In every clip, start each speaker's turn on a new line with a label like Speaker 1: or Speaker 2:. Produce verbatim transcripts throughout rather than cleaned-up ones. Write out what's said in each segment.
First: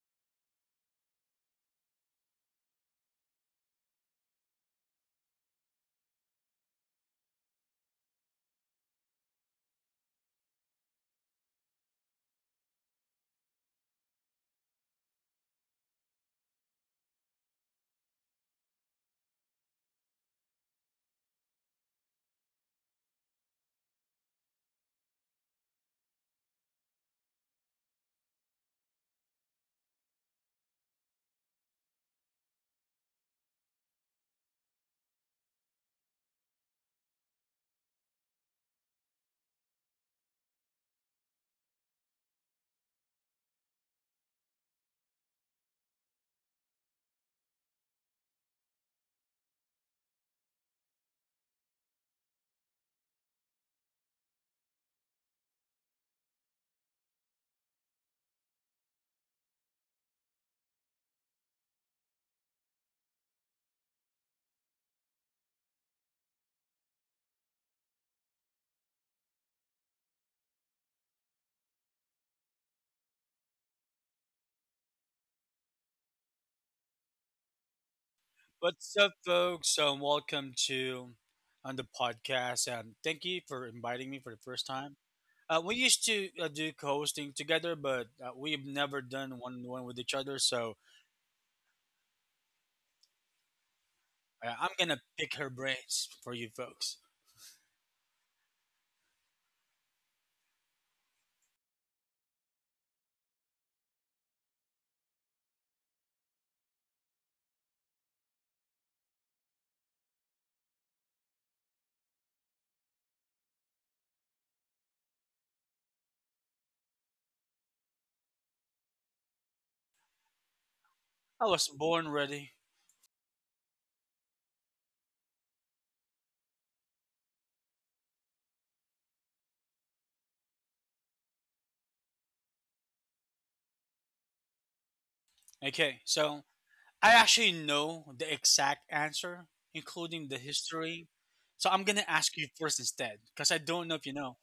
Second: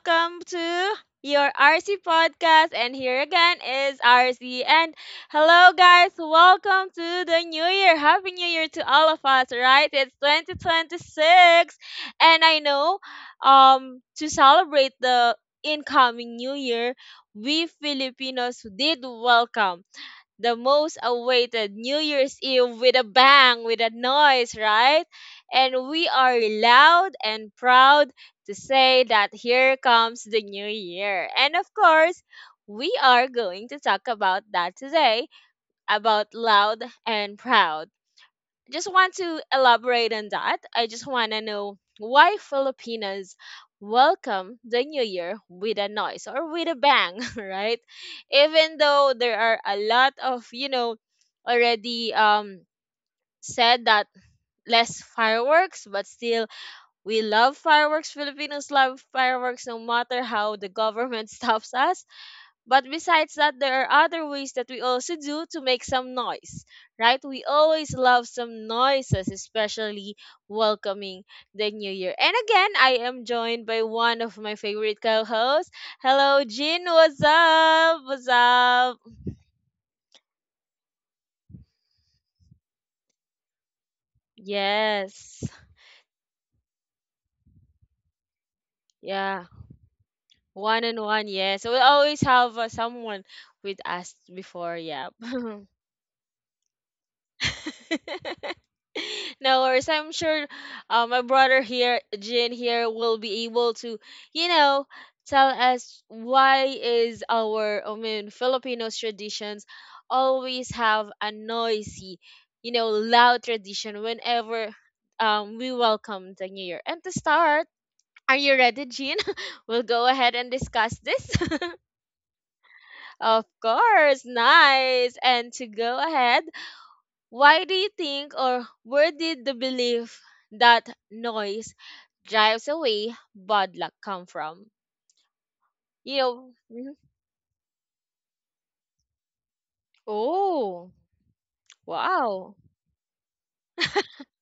Speaker 1: Welcome to your R C podcast. And here again is R C. And hello, guys, welcome to the new year. Happy New Year to all of us, right? It's twenty twenty-six. And I know um, to celebrate the incoming new year, we Filipinos did welcome the most awaited New Year's Eve with a bang, with a noise, right? And we are loud and proud to say that here comes the new year. And of course, we are going to talk about that today about loud and proud just want to elaborate on that. I just want to know why Filipinos welcome the new year with a noise or with a bang, right? Even though there are a lot of, you know, already um said that less fireworks, but still we love fireworks. Filipinos love fireworks no matter how the government stops us. But besides that, there are other ways that we also do to make some noise, right? We always love some noises, especially welcoming the new year. And again, I am joined by one of my favorite co hosts. Hello, Jin. What's up? What's
Speaker 2: What's
Speaker 1: up?
Speaker 2: up, folks? Um, welcome to on the podcast. Um, thank you for inviting me for the first time.
Speaker 1: Yes.
Speaker 2: Uh, we used to uh, do co-hosting together, but uh, we've never done
Speaker 1: Yeah.
Speaker 2: one-on-one with each other. So
Speaker 1: One and one. Yes. So we always have uh, someone with us
Speaker 2: uh, I'm
Speaker 1: before.
Speaker 2: gonna
Speaker 1: Yeah.
Speaker 2: pick her brains for you folks.
Speaker 1: No worries. I'm sure uh, my brother here, Jin here, will be able to, you know, tell us why is our, I mean, Filipinos traditions always have a noisy, you know, loud tradition whenever um, we welcome the new year. And to start, are you ready, Jin? We'll go ahead and discuss this.
Speaker 2: I was born ready.
Speaker 1: Of course, nice. And to go ahead, why do you think, or where did the belief that noise drives away bad luck come from?
Speaker 2: Okay,
Speaker 1: You
Speaker 2: so
Speaker 1: know, mhm.
Speaker 2: I actually know the exact answer, including the
Speaker 1: Oh,
Speaker 2: history. So I'm gonna ask you
Speaker 1: wow.
Speaker 2: first instead, because I don't know if you know.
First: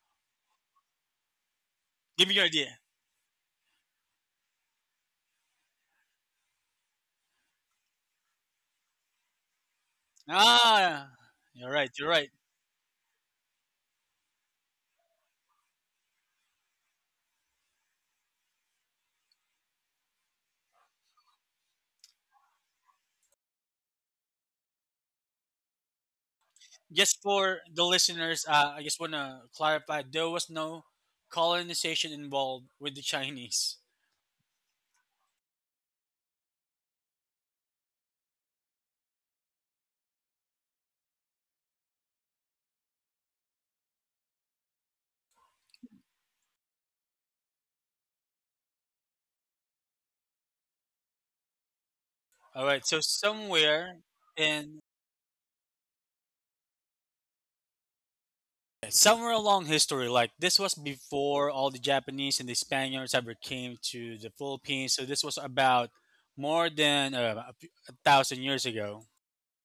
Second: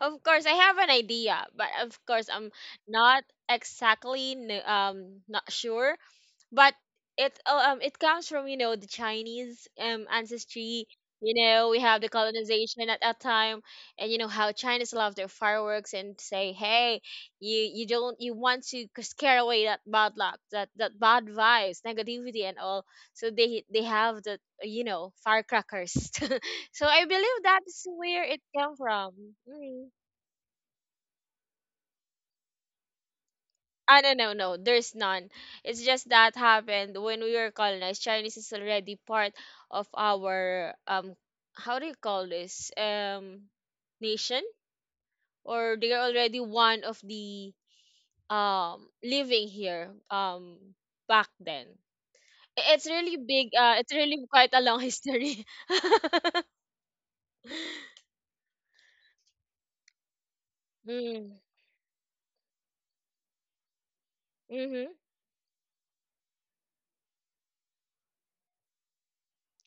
Speaker 1: Of course, I have an idea, but of
Speaker 2: Give
Speaker 1: course,
Speaker 2: me your
Speaker 1: I'm
Speaker 2: idea.
Speaker 1: not exactly kn- um not sure but it uh, um it comes from you know the Chinese um ancestry.
Speaker 2: Ah,
Speaker 1: You know
Speaker 2: you're
Speaker 1: we
Speaker 2: right.
Speaker 1: have the
Speaker 2: You're right.
Speaker 1: colonization at that time, and you know how Chinese love their fireworks and say, hey, you you don't you want to c- scare away that bad luck, that that bad vibes, negativity and all. So they they have the uh, you know firecrackers. So I
Speaker 2: Just
Speaker 1: believe
Speaker 2: for the
Speaker 1: that's where it
Speaker 2: listeners, uh,
Speaker 1: came
Speaker 2: I just
Speaker 1: from.
Speaker 2: want to
Speaker 1: Mm.
Speaker 2: clarify there was no colonization involved with the Chinese.
Speaker 1: Ah, no, no, no. There's none. It's just that happened when we were colonized. Chinese is already part of our um, how do you call this? Um, nation, or they are already one of the um living here um back then.
Speaker 2: All
Speaker 1: I-
Speaker 2: right,
Speaker 1: It's
Speaker 2: so
Speaker 1: really big. Uh, it's
Speaker 2: somewhere
Speaker 1: really quite a
Speaker 2: in
Speaker 1: long history.
Speaker 2: somewhere along history, like this was
Speaker 1: Mm,
Speaker 2: before all the Japanese and the Spaniards ever came to the
Speaker 1: mm-hmm.
Speaker 2: Philippines. So this was about more than uh, a few- a thousand years ago.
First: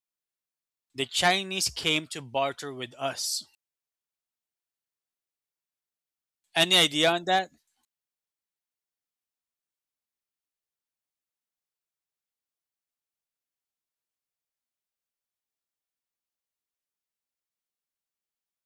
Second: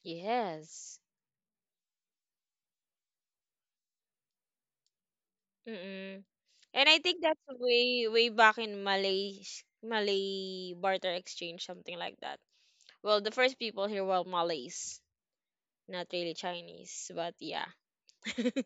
Speaker 1: Yes.
Speaker 2: The Chinese came to barter with us.
Speaker 1: Mm-mm.
Speaker 2: Any
Speaker 1: And I
Speaker 2: idea
Speaker 1: think
Speaker 2: on
Speaker 1: that's
Speaker 2: that?
Speaker 1: way way back in Malay Malay barter exchange, something like that. Well, the first people here were Malays, not really Chinese, but yeah.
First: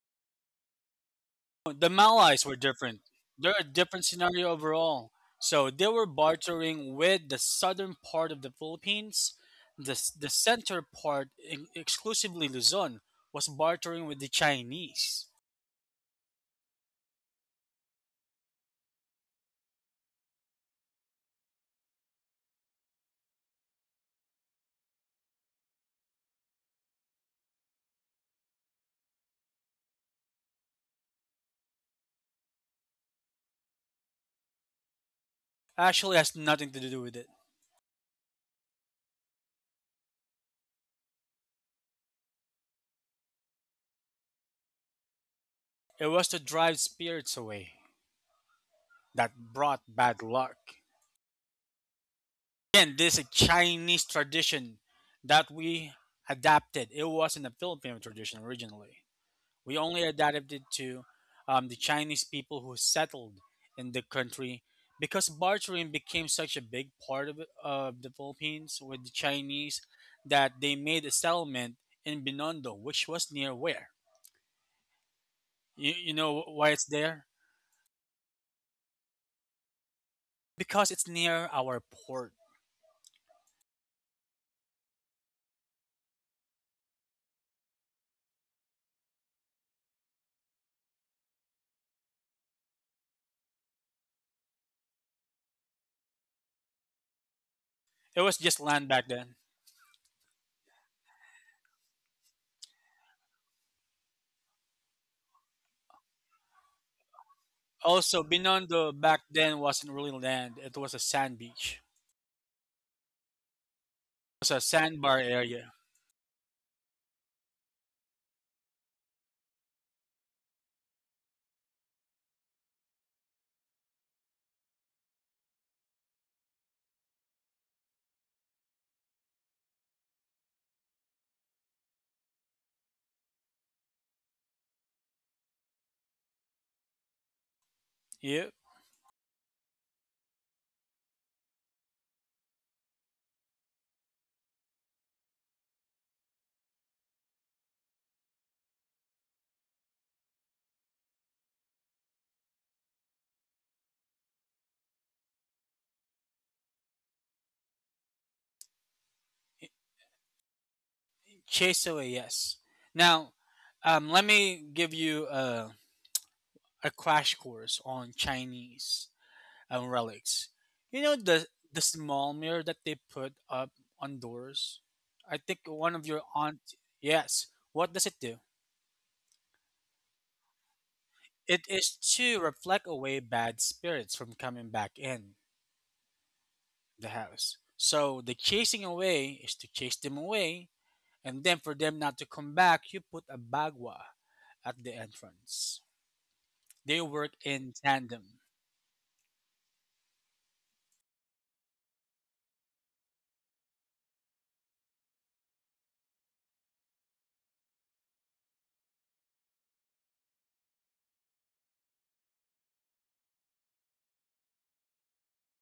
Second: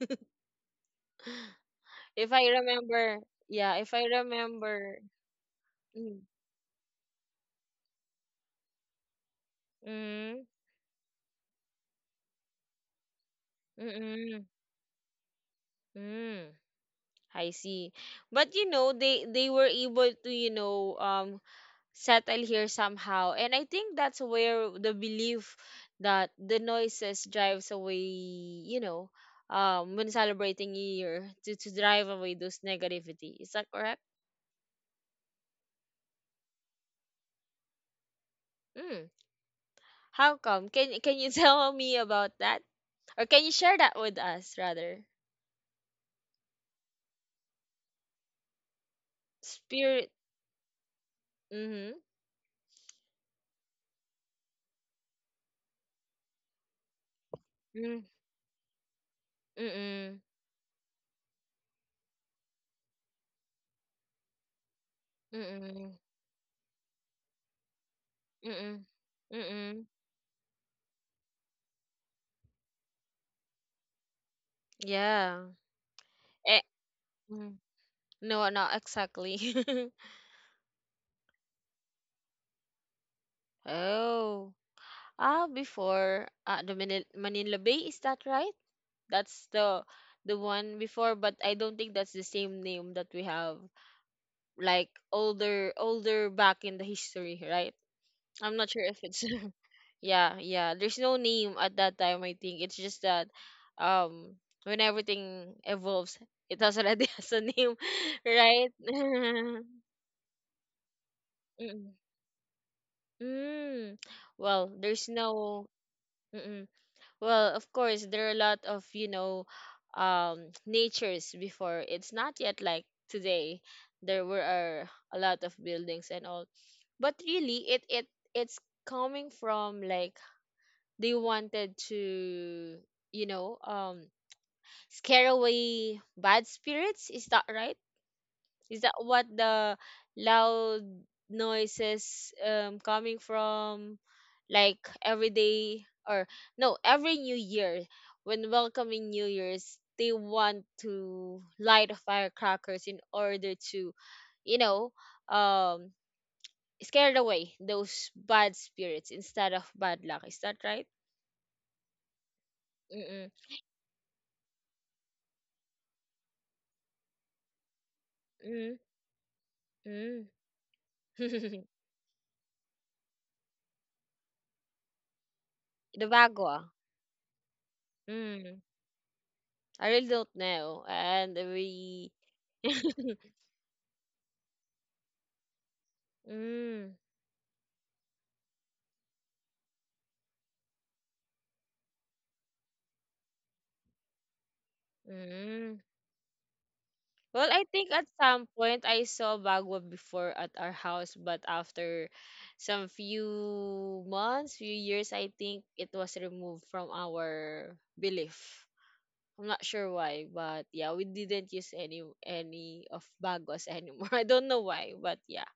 Speaker 2: The
Speaker 1: If
Speaker 2: Malays
Speaker 1: I
Speaker 2: were different.
Speaker 1: remember,
Speaker 2: They're a
Speaker 1: yeah, if I
Speaker 2: different scenario
Speaker 1: remember.
Speaker 2: overall. So they were
Speaker 1: Mm,
Speaker 2: bartering with the southern part of the Philippines. The, s- the
Speaker 1: mm,
Speaker 2: center part, in, exclusively Luzon, was
Speaker 1: mm,
Speaker 2: bartering with the
Speaker 1: mm,
Speaker 2: Chinese.
Speaker 1: mm, I see. But you know, they they were able to, you know, um settle here somehow. And I think that's where the belief that the noises drives away, you know, um, when celebrating New Year to, to drive away those negativity. Is that correct?
Speaker 2: Actually, has nothing to do with it.
Speaker 1: Mm. How come? Can can you tell me about that, or can you share that with us rather?
Speaker 2: It was to drive spirits away that brought
Speaker 1: Spirit.
Speaker 2: bad luck.
Speaker 1: Mm-hmm.
Speaker 2: Again, this is a Chinese tradition that we adapted. It wasn't a Filipino
Speaker 1: Mm.
Speaker 2: tradition originally. We only
Speaker 1: Mm.
Speaker 2: adapted to um, the Chinese people who settled in the country because bartering
Speaker 1: Mm.
Speaker 2: became such a big part of, it- of the Philippines
Speaker 1: Mm.
Speaker 2: with the Chinese
Speaker 1: Mm.
Speaker 2: that they made a settlement in Binondo, which was near where?
Speaker 1: Yeah.
Speaker 2: You, you know why
Speaker 1: Eh,
Speaker 2: it's there?
Speaker 1: mm. No, not exactly.
Speaker 2: Because it's near our port.
Speaker 1: Oh. Ah, before uh, the Manila, Manila Bay, is that right? That's the the one before, but I don't think that's the same name that we have like older older back in the history, right?
Speaker 2: It was just
Speaker 1: I'm not
Speaker 2: land
Speaker 1: sure if
Speaker 2: back
Speaker 1: it's
Speaker 2: then.
Speaker 1: yeah, yeah. There's no name at that time, I think. It's just that um when everything evolves, it has already has a name,
Speaker 2: Also,
Speaker 1: right?
Speaker 2: Binondo back then wasn't really land, it was a sand beach,
Speaker 1: Mm. Mm.
Speaker 2: it was a
Speaker 1: Well, there's
Speaker 2: sandbar area.
Speaker 1: no mm-mm. Well, of course, there are a lot of, you know, um, natures before. It's not yet like today. There were are a lot of buildings and all. But really, it it it's coming from like they wanted to, you know, um, scare away bad spirits. Is that right?
Speaker 2: Yeah.
Speaker 1: Is that what the loud noises um coming from like every day or no, every new year when welcoming New Year's, they want to light firecrackers in order to, you know, um scare away those bad spirits instead of bad luck. Is that right?
Speaker 2: Chase away, yes. Now,
Speaker 1: Mm-mm.
Speaker 2: um, let me give you a, a crash course on
Speaker 1: Mm,
Speaker 2: Chinese um,
Speaker 1: mm.
Speaker 2: relics. You know the the small mirror that they put up on doors. I think one of
Speaker 1: The
Speaker 2: your aunt.
Speaker 1: bagua.
Speaker 2: Yes. What does it do?
Speaker 1: Mm. I really don't know. And
Speaker 2: It is
Speaker 1: we
Speaker 2: to reflect away bad spirits from coming back in
Speaker 1: Mm,
Speaker 2: the house. So the chasing away is to chase them away, and then for them not to come back, you put a bagua at the entrance.
Speaker 1: mm.
Speaker 2: They work
Speaker 1: Well, I
Speaker 2: in
Speaker 1: think at
Speaker 2: tandem.
Speaker 1: some point I saw Bagua before at our house, but after some few months, few years, I think it was removed from our belief. I'm not sure why, but yeah, we didn't use any any of Baguas anymore. I don't know why, but yeah.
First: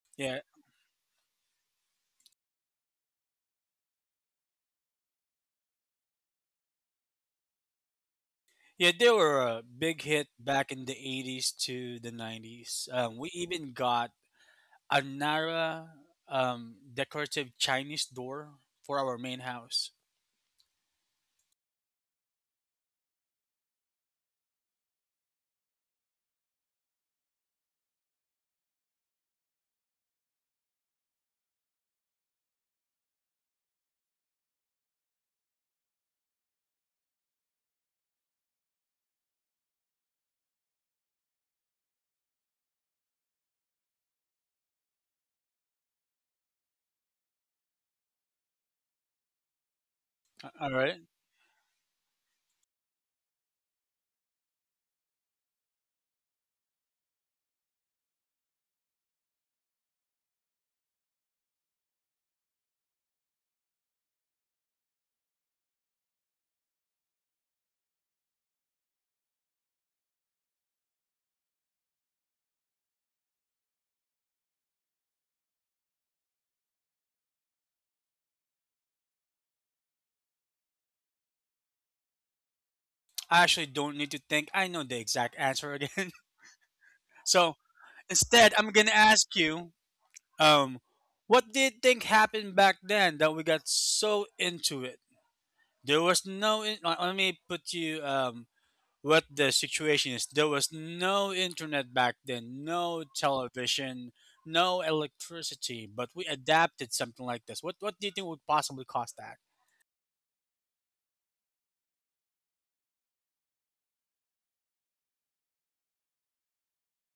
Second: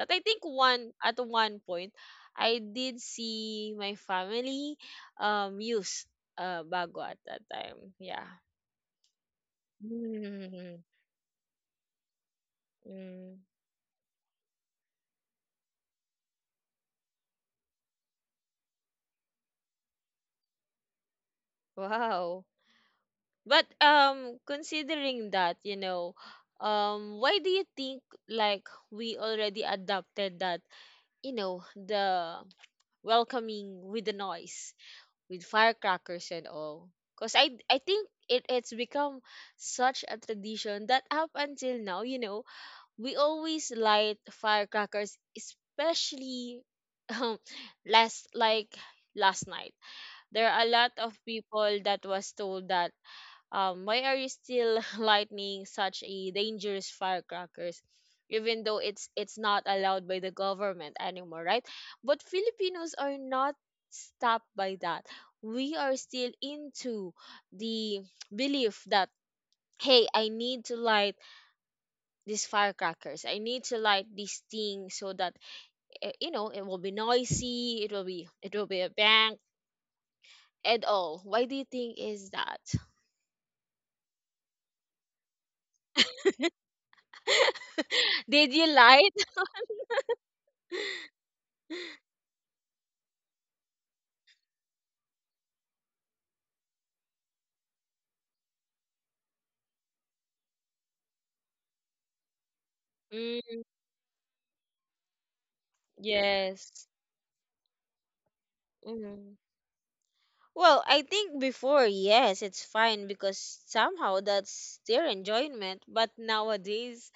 Speaker 1: But I
Speaker 2: Yeah,
Speaker 1: think one at one point, I did see my family um use uh Bagua at that time. Yeah.
Speaker 2: yeah, they were a big hit back in the eighties to the nineties. Um, we
Speaker 1: Mm,
Speaker 2: even got a Nara um, decorative Chinese door for our main house.
Speaker 1: wow. But um considering that, you know, um why do you think like we already adopted that, you know, the welcoming with the noise, with firecrackers and all? Cuz I I think it, it's become such a tradition that up until now, you know, we always light firecrackers, especially um last like last night there are a
Speaker 2: All
Speaker 1: lot
Speaker 2: right,
Speaker 1: of people that was told that um why are you still lightning such a dangerous firecrackers even though it's it's not allowed by the government anymore, right? But Filipinos are not stopped by that. We are still into the belief that hey, I need to light these firecrackers, I need to light this thing so that eh, you know it will be noisy, it will be it will be a bang and all. Why do you think is that?
Speaker 2: I actually don't need to think. I know the exact answer again. So
Speaker 1: Did
Speaker 2: instead,
Speaker 1: you
Speaker 2: I'm gonna
Speaker 1: light?
Speaker 2: ask you, um, what do you think happened back then that we got so into it? There was no. In- uh, Let me put you um, what the situation is. There was no internet back then, no
Speaker 1: Mm,
Speaker 2: television, no electricity, but we
Speaker 1: yes.
Speaker 2: adapted something like this. What what do you think would possibly cause
Speaker 1: Hmm.
Speaker 2: that?
Speaker 1: Well, I think before, yes, it's fine because somehow that's their enjoyment. But nowadays,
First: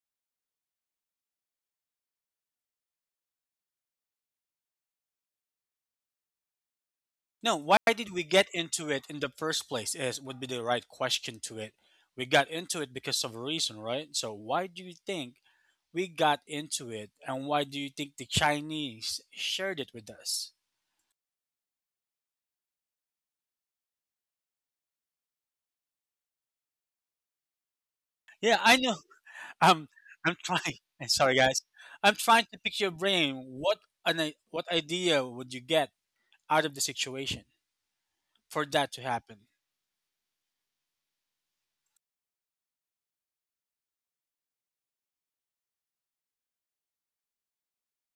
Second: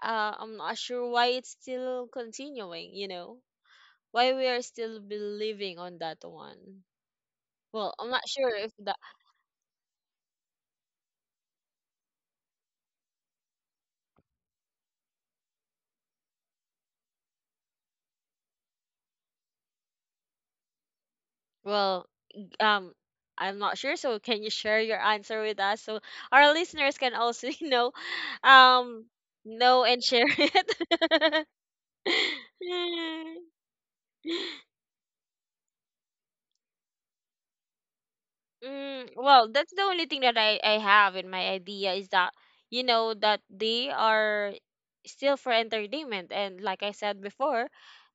Speaker 1: uh, I'm not sure why it's still continuing, you know? Why we are still believing on that one.
Speaker 2: No, why
Speaker 1: Well,
Speaker 2: did
Speaker 1: I'm
Speaker 2: we
Speaker 1: not
Speaker 2: get
Speaker 1: sure if
Speaker 2: into
Speaker 1: that.
Speaker 2: it in the first place is would be the right question to it. We got into it because of a reason, right? So why do you think we got into it and why do you think the Chinese shared it with us?
Speaker 1: Well, um, I'm not sure. So, can you share your answer with us so our listeners can also, you know,
Speaker 2: Yeah, I know.
Speaker 1: um, know
Speaker 2: Um,
Speaker 1: and share
Speaker 2: I'm trying. I'm sorry,
Speaker 1: it?
Speaker 2: guys. I'm trying to pick your brain. What an i- what idea would you get out of the situation for that to
Speaker 1: Mm,
Speaker 2: happen?
Speaker 1: well, that's the only thing that I, I have in my idea is that, you know, that they are still for entertainment. And like I said before,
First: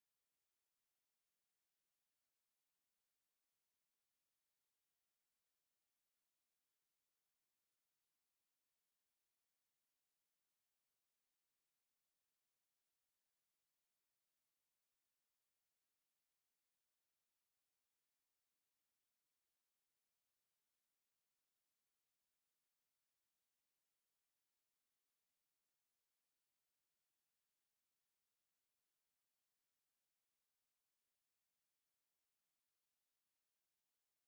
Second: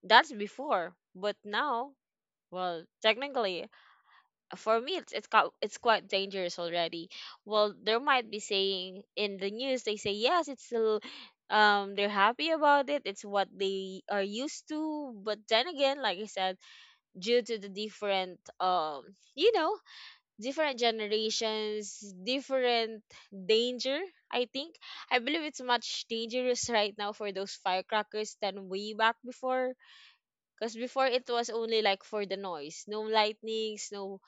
Speaker 1: that's before. But now, well, technically, for me, it's, it's, ca- it's quite dangerous already. Well, there might be saying in the news, they say, yes, it's still, um, they're happy about it. It's what they are used to. But then again, like I said, due to the different um you know different generations, different danger, I think I believe it's much dangerous right now for those firecrackers than way back before, because before it was only like for the noise, no lightnings, no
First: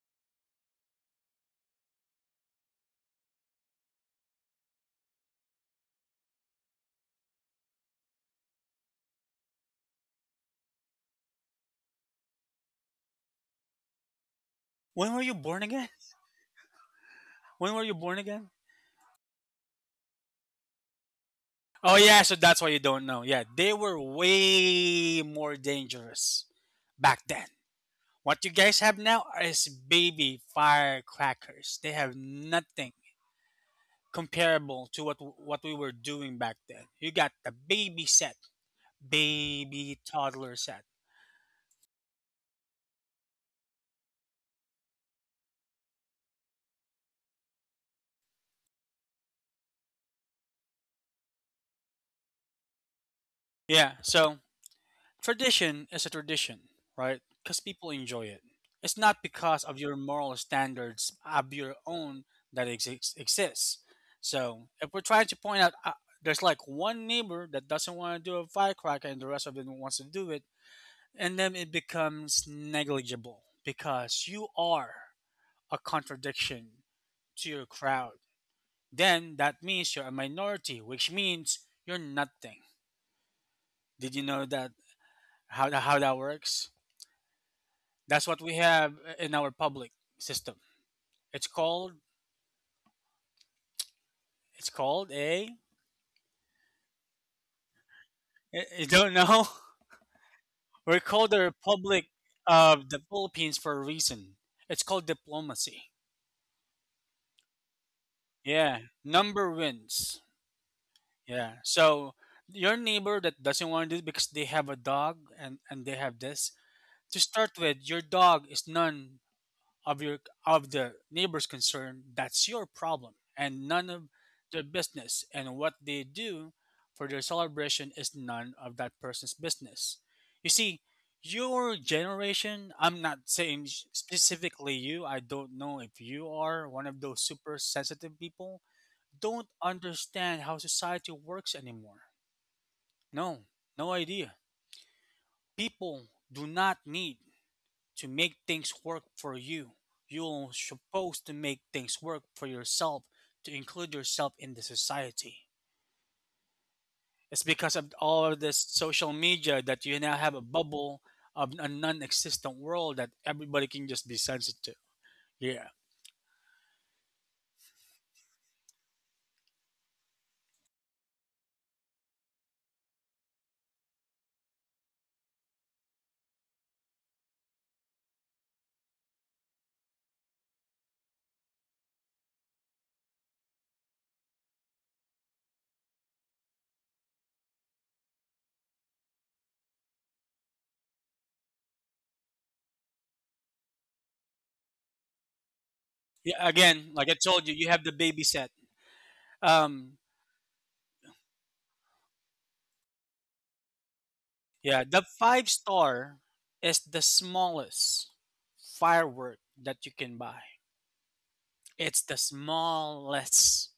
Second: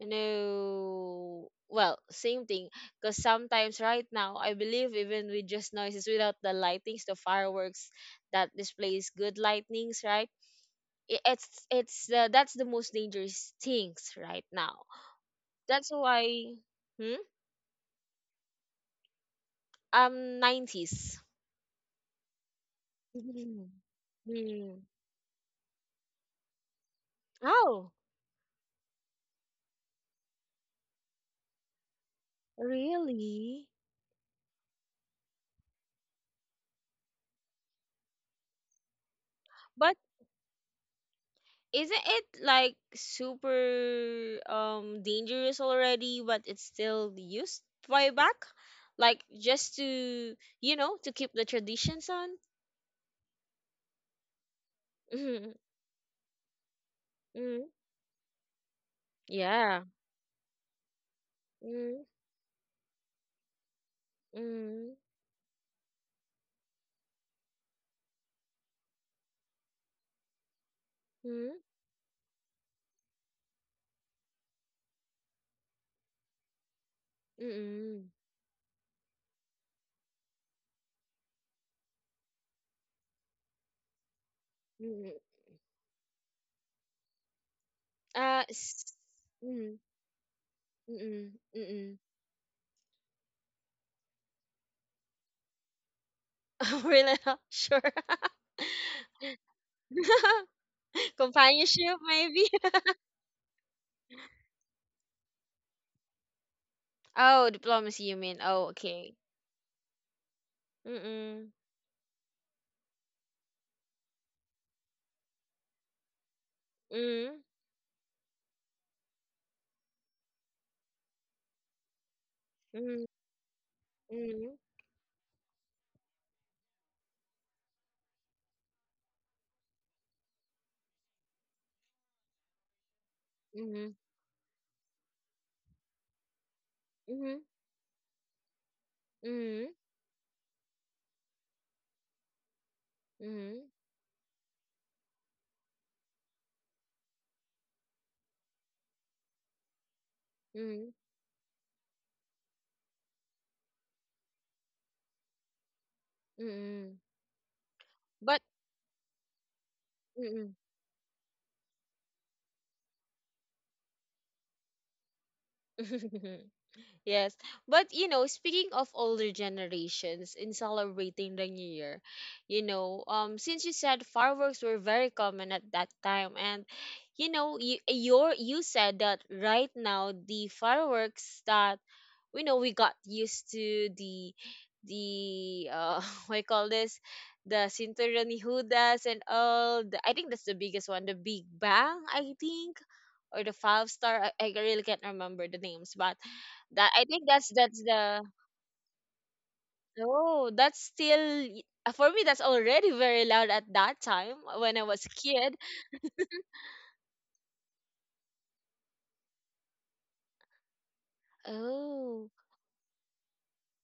Speaker 1: no, well, same thing, because sometimes right now I believe even with just noises without the lightnings the fireworks that displays good lightnings, right? i- it's it's uh, that's the most dangerous things right now.
Speaker 2: When were you born
Speaker 1: That's
Speaker 2: again?
Speaker 1: why hmm?
Speaker 2: When were you born again?
Speaker 1: um nineties.
Speaker 2: Oh yeah, so that's why you don't know. Yeah,
Speaker 1: Mhm.
Speaker 2: they were
Speaker 1: Mm.
Speaker 2: way more dangerous back then.
Speaker 1: Oh,
Speaker 2: What you guys have now is baby firecrackers. They have nothing
Speaker 1: really?
Speaker 2: comparable to what what we were doing back then. You got the baby set,
Speaker 1: But
Speaker 2: baby toddler set.
Speaker 1: isn't it like super um dangerous already, but it's still used way back? Like just to you know to keep the traditions on.
Speaker 2: Yeah, so
Speaker 1: Mm-hmm.
Speaker 2: tradition is a tradition, right? Because
Speaker 1: Mm-hmm.
Speaker 2: people enjoy it. It's not because of
Speaker 1: Yeah.
Speaker 2: your moral standards of your
Speaker 1: Mm-hmm.
Speaker 2: own that exists exists. So if
Speaker 1: Mm-hmm.
Speaker 2: we're trying to point out uh, there's like one neighbor that doesn't want to do a firecracker and the rest of them wants to do it, and then it becomes negligible because you are a contradiction to your
Speaker 1: Mm-hmm.
Speaker 2: crowd. Then that means you're a minority, which means you're nothing. Did you know that
Speaker 1: Mm-hmm.
Speaker 2: how how that works? That's what
Speaker 1: Uh,
Speaker 2: we
Speaker 1: s
Speaker 2: have in our
Speaker 1: mm,
Speaker 2: public system.
Speaker 1: mm,
Speaker 2: It's called
Speaker 1: mm.
Speaker 2: it's called a
Speaker 1: We're not sure.
Speaker 2: I I don't know. We're called the
Speaker 1: Companionship,
Speaker 2: Republic
Speaker 1: maybe?
Speaker 2: of the Philippines for a reason. It's called diplomacy.
Speaker 1: Oh, diplomacy, you mean. Oh,
Speaker 2: Yeah,
Speaker 1: okay.
Speaker 2: number wins.
Speaker 1: Mm-mm.
Speaker 2: Yeah. So your neighbor that doesn't want to do this because they have a dog and and they have this to
Speaker 1: Mm-mm.
Speaker 2: start with, your dog is none of your of the neighbors concerned, that's your problem and none of
Speaker 1: Mm-mm.
Speaker 2: their business. And what they do for their celebration is none of that person's business. You see, your generation, I'm not saying s-
Speaker 1: Mm-mm.
Speaker 2: specifically you, I don't know if you are one of those
Speaker 1: Mm-mm.
Speaker 2: super sensitive people, don't
Speaker 1: Mm-mm.
Speaker 2: understand how society works anymore. No,
Speaker 1: Mm-mm.
Speaker 2: no idea. People do not need to make things work for you. You're
Speaker 1: Mm-mm.
Speaker 2: supposed to make things work for yourself to include yourself in the society.
Speaker 1: Mm-mm.
Speaker 2: It's because of all
Speaker 1: But,
Speaker 2: of this social media that you now have a
Speaker 1: mm-mm.
Speaker 2: bubble of a non-existent world that everybody can just be sensitive. Yeah.
Speaker 1: Yes. But you know, speaking of older generations in celebrating the new year, you know, um since you said fireworks were very common at that time and you know, you your you said that right now the fireworks that we know we got used to the the uh what I call this the Cinturón Judas and all the, I think that's the biggest one, the Big Bang, I think or the five star. I, I really can't remember the names, but
Speaker 2: Yeah.
Speaker 1: that
Speaker 2: Again,
Speaker 1: I
Speaker 2: like I
Speaker 1: think that's
Speaker 2: told you, you
Speaker 1: that's
Speaker 2: have the
Speaker 1: the
Speaker 2: baby set. Um.
Speaker 1: oh that's still uh, for me that's already very loud at that time when I
Speaker 2: Yeah.
Speaker 1: was
Speaker 2: The
Speaker 1: a
Speaker 2: five
Speaker 1: kid.
Speaker 2: star is the smallest firework that you can buy. It's the
Speaker 1: Oh,
Speaker 2: smallest,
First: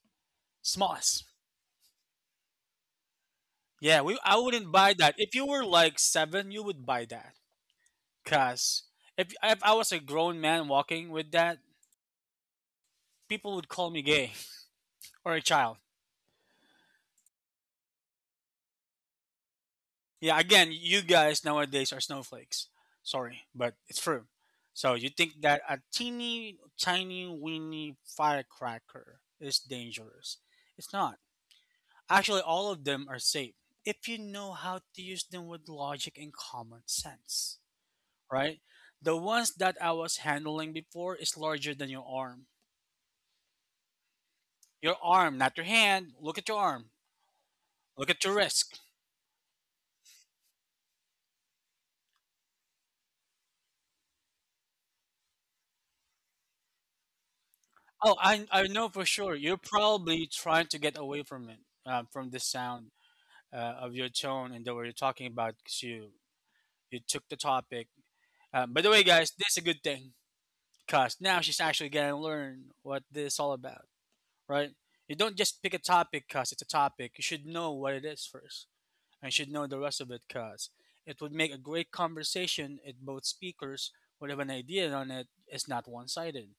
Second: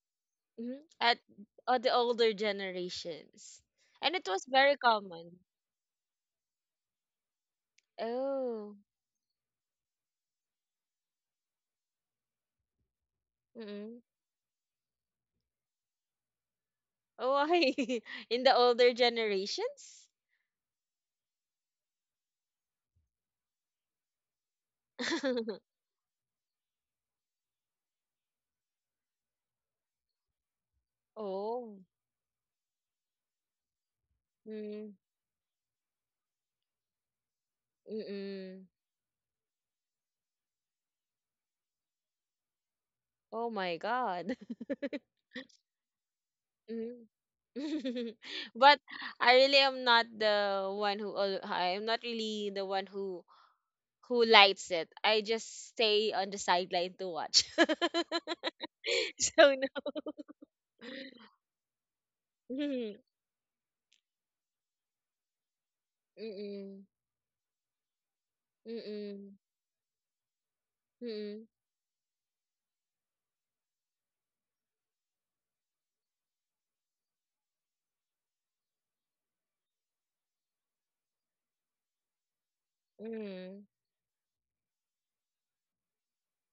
Speaker 1: mhm, at
Speaker 2: smallest.
Speaker 1: uh, the older generations,
Speaker 2: Yeah,
Speaker 1: and
Speaker 2: we
Speaker 1: it
Speaker 2: I
Speaker 1: was
Speaker 2: wouldn't
Speaker 1: very
Speaker 2: buy that. If
Speaker 1: common.
Speaker 2: you were like seven, you would buy that.
Speaker 1: Oh,
Speaker 2: Cause if if I was a grown man walking with that, people would call me
Speaker 1: mm
Speaker 2: gay or a child.
Speaker 1: why in the older generations?
Speaker 2: Yeah, again, you guys nowadays are snowflakes. Sorry, but it's true. So you think that a teeny tiny weeny firecracker is dangerous? It's not.
Speaker 1: Oh,
Speaker 2: Actually, all of them are safe if you know how to
Speaker 1: mm,
Speaker 2: use them with logic and common sense. Right?
Speaker 1: mm-mm.
Speaker 2: The ones that I was handling before is larger than your arm.
Speaker 1: Oh my God.
Speaker 2: Your arm, not your hand. Look at your arm.
Speaker 1: Mm.
Speaker 2: Look at your wrist.
Speaker 1: But I really am not the one who al- I am not really the one who who lights it. I just stay on the sideline to watch.
Speaker 2: Oh, I, I know for sure. You're
Speaker 1: So no.
Speaker 2: probably trying to get away from it, um, from the sound
Speaker 1: Hmm.
Speaker 2: uh, of your tone and the way you're talking about because you,
Speaker 1: Mm.
Speaker 2: you took the topic. Um, by
Speaker 1: Mm-mm.
Speaker 2: the way, guys,
Speaker 1: Mm-mm.
Speaker 2: this is a good thing because now
Speaker 1: Mm-mm.
Speaker 2: she's actually going to learn what this is all about, right? You don't just pick a topic because it's a topic. You should know what it is first. I should know the rest of it because it would make a great conversation if both
Speaker 1: Mm-mm.
Speaker 2: speakers would have an idea on it. It's not one sided.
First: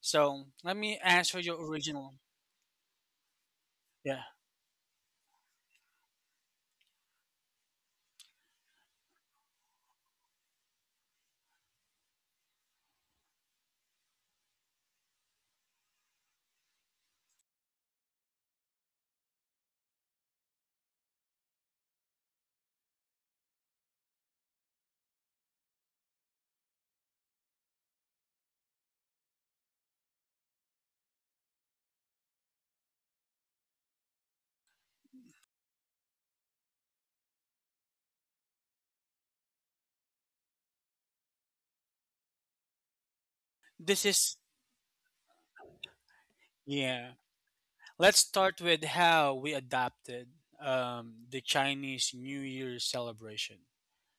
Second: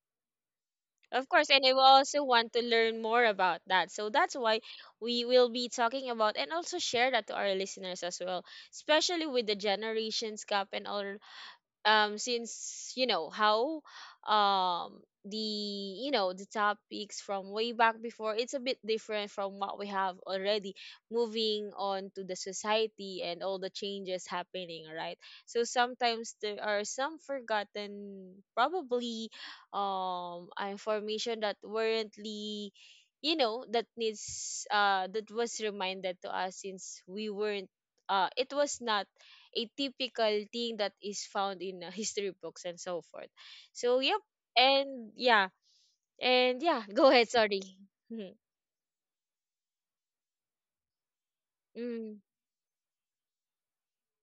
Speaker 2: So let me
Speaker 1: Of
Speaker 2: answer
Speaker 1: course,
Speaker 2: your
Speaker 1: and I will
Speaker 2: original.
Speaker 1: also want to learn more about that. So
Speaker 2: Yeah.
Speaker 1: that's why we will be talking about and also share that to our listeners as well, especially with the generations gap and all um since you know how um the you know the topics from way back before it's a bit different from what we have already moving on to the society and all the changes happening, right? So sometimes there are some forgotten probably um information that weren'tly you know that needs uh that was reminded to us since we weren't uh it was not a typical thing that is found in uh, history books and so forth. So
Speaker 2: This
Speaker 1: yep,
Speaker 2: is,
Speaker 1: and yeah, and yeah, go
Speaker 2: yeah.
Speaker 1: ahead. Sorry.
Speaker 2: Let's
Speaker 1: Mhm.
Speaker 2: start with how we adapted um, the Chinese
Speaker 1: Mm,
Speaker 2: New Year celebration.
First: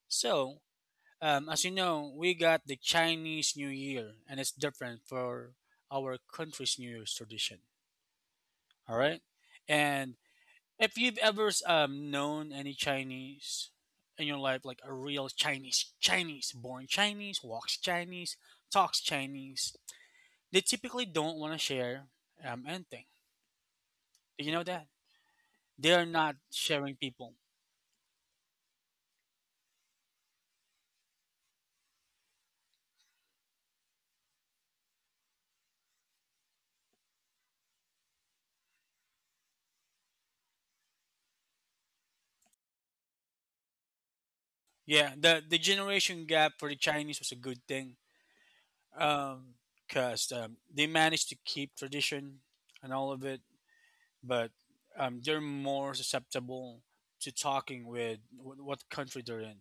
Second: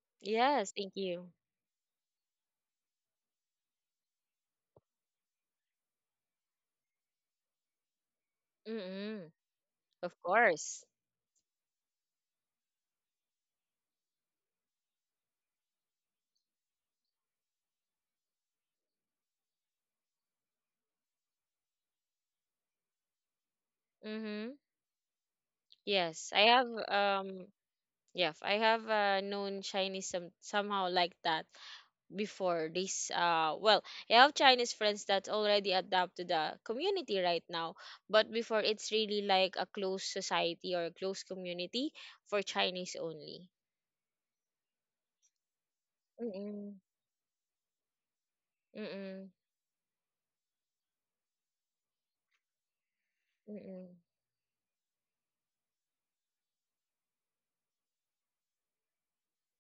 Speaker 2: So,
Speaker 1: yes, thank you.
Speaker 2: um, as you know, we got the Chinese New Year, and it's different for our country's New Year's tradition. All right.
Speaker 1: Mm-mm, of
Speaker 2: And
Speaker 1: course.
Speaker 2: if you've ever um, known any Chinese in your life, like a real Chinese, Chinese, born Chinese, walks Chinese, talks Chinese, they typically don't want to share um, anything. Do
Speaker 1: Mm-hmm.
Speaker 2: you know that? They're
Speaker 1: Yes,
Speaker 2: not
Speaker 1: I have
Speaker 2: sharing people.
Speaker 1: um. Yeah, I have uh, known Chinese some somehow like that. Before this, uh well, I have Chinese friends that already adapt to the community right now, but before, it's really like a closed society or a closed community for Chinese only.
Speaker 2: Yeah, the, the generation gap for
Speaker 1: Mm-mm,
Speaker 2: the Chinese was a good thing
Speaker 1: mm-mm,
Speaker 2: because um, they managed to keep tradition and all of it,
Speaker 1: mm-mm,
Speaker 2: but um, they're more susceptible to talking with wh- what country they're in.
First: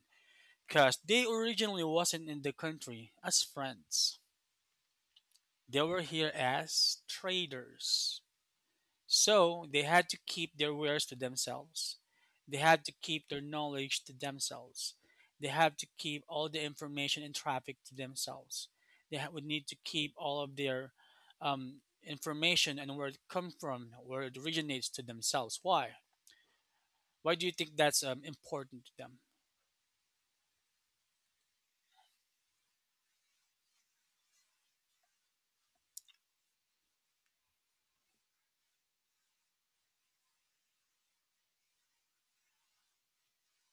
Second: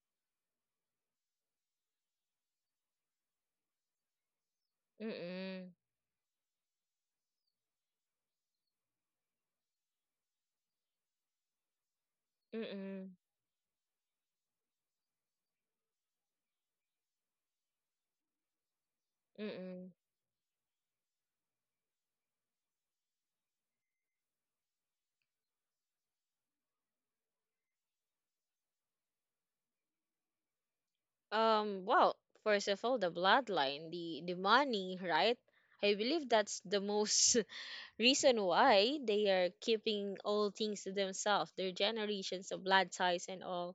Speaker 2: Because they originally wasn't in the country as friends.
Speaker 1: mm-mm,
Speaker 2: They were here as traders. So they had to keep their wares to themselves. They had to
Speaker 1: mm-mm,
Speaker 2: keep their knowledge to themselves. They had to keep all the information and traffic to themselves. They ha- would need to
Speaker 1: mm-mm.
Speaker 2: keep all of their um, information and where it comes from, where it originates to themselves. Why? Why do you think that's um, important to them?
Speaker 1: Um well, first of all, the bloodline, the the money, right? I believe that's the most reason why they are keeping all things to themselves, their generations of blood ties and all,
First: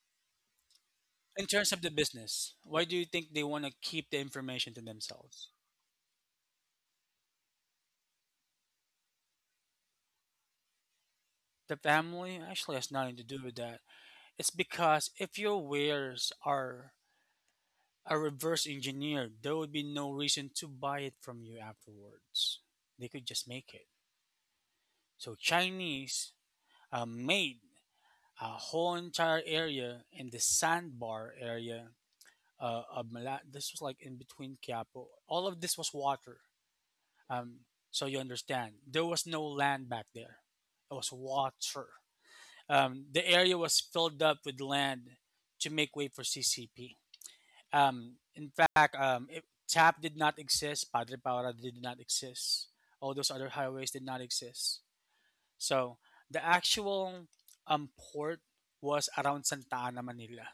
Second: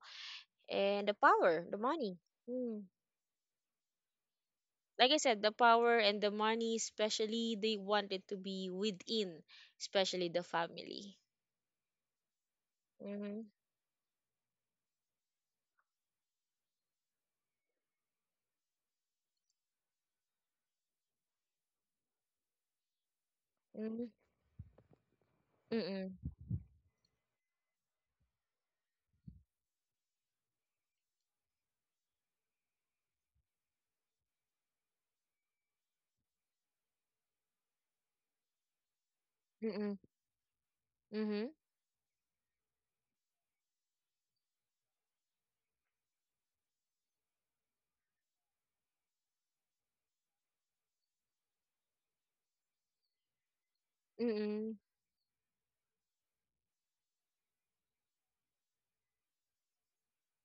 Speaker 1: and the
Speaker 2: In
Speaker 1: power,
Speaker 2: terms
Speaker 1: the
Speaker 2: of the
Speaker 1: money.
Speaker 2: business,
Speaker 1: Mm.
Speaker 2: why do you think they want to keep the information to
Speaker 1: Like I said,
Speaker 2: themselves?
Speaker 1: the power and the money, especially they want it to be within, especially the family.
Speaker 2: The family actually has nothing to
Speaker 1: Mm-hmm.
Speaker 2: do with that. It's because if your wares are are reverse engineered, there would be no reason to buy it from you afterwards. They could just make it.
Speaker 1: Mm-hmm.
Speaker 2: So
Speaker 1: Mm-mm.
Speaker 2: Chinese uh, made a whole entire area in the sandbar area uh, of Mala. This was like in between Quiapo. All of this was water. Um, so you understand, there was no land
Speaker 1: Mm-mm.
Speaker 2: back there. It was
Speaker 1: Mm-hmm.
Speaker 2: water. Um, the area was filled up with land to make way for C C P. Um, in fact, um, it, T A P did not exist. Padre Paura did not exist. All those other highways did not exist.
Speaker 1: Mm-mm.
Speaker 2: So the actual um, port was around Santa Ana, Manila.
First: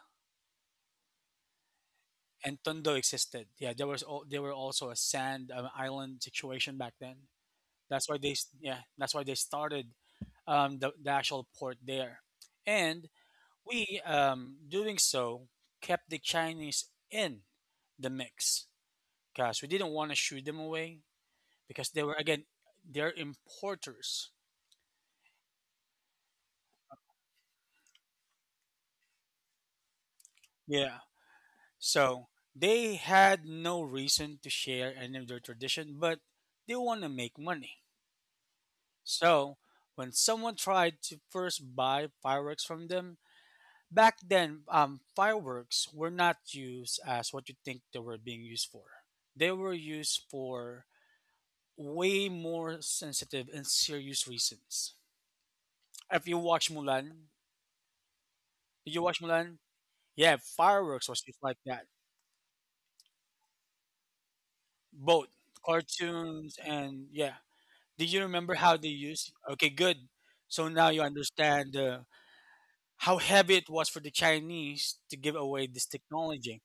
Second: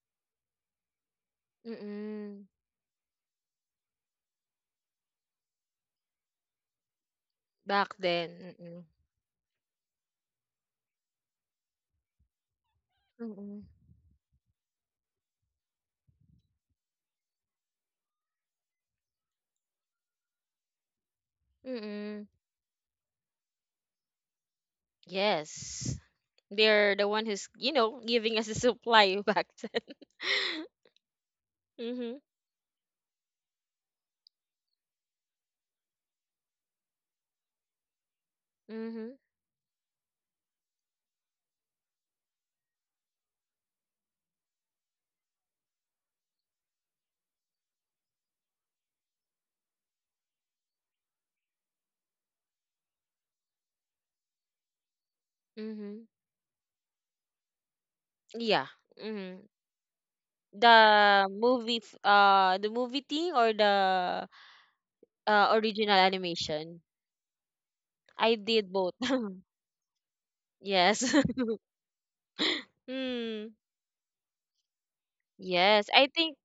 Speaker 1: Mm-mm.
Speaker 2: And Tondo existed. Yeah, there was all, there were also a sand um, island situation back then.
Speaker 1: Back
Speaker 2: That's why they s-
Speaker 1: then.
Speaker 2: Yeah,
Speaker 1: Mm-mm.
Speaker 2: that's why they started um, the, the actual port there. And
Speaker 1: Mm-mm.
Speaker 2: we, um, doing so, kept the Chinese in the mix because we didn't want to shoo them away because they were,
Speaker 1: Mm-mm.
Speaker 2: again, they're importers.
Speaker 1: Yes. They're the one who's, you know, giving us the supply back then.
Speaker 2: Yeah.
Speaker 1: Mm-hmm.
Speaker 2: So they had no reason to share any of their tradition, but they want to make money.
Speaker 1: Mm-hmm.
Speaker 2: So when someone tried to first buy fireworks from them, back then, um, fireworks were not used as what you think they were being used for. They were used for way more sensitive and serious reasons.
Speaker 1: Mm-hmm.
Speaker 2: If you watch Mulan,
Speaker 1: Yeah.
Speaker 2: did you watch Mulan?
Speaker 1: Mm-hmm.
Speaker 2: Yeah, fireworks was just
Speaker 1: The
Speaker 2: like that.
Speaker 1: movie, f- uh, the movie thing or the
Speaker 2: Both
Speaker 1: uh, original
Speaker 2: cartoons
Speaker 1: animation?
Speaker 2: and yeah. Did you
Speaker 1: I
Speaker 2: remember how they
Speaker 1: did both.
Speaker 2: used? Okay, good. So now you
Speaker 1: Yes.
Speaker 2: understand uh, how heavy it
Speaker 1: Mm,
Speaker 2: was for the Chinese to give away this
Speaker 1: yes, I think,
Speaker 2: technology.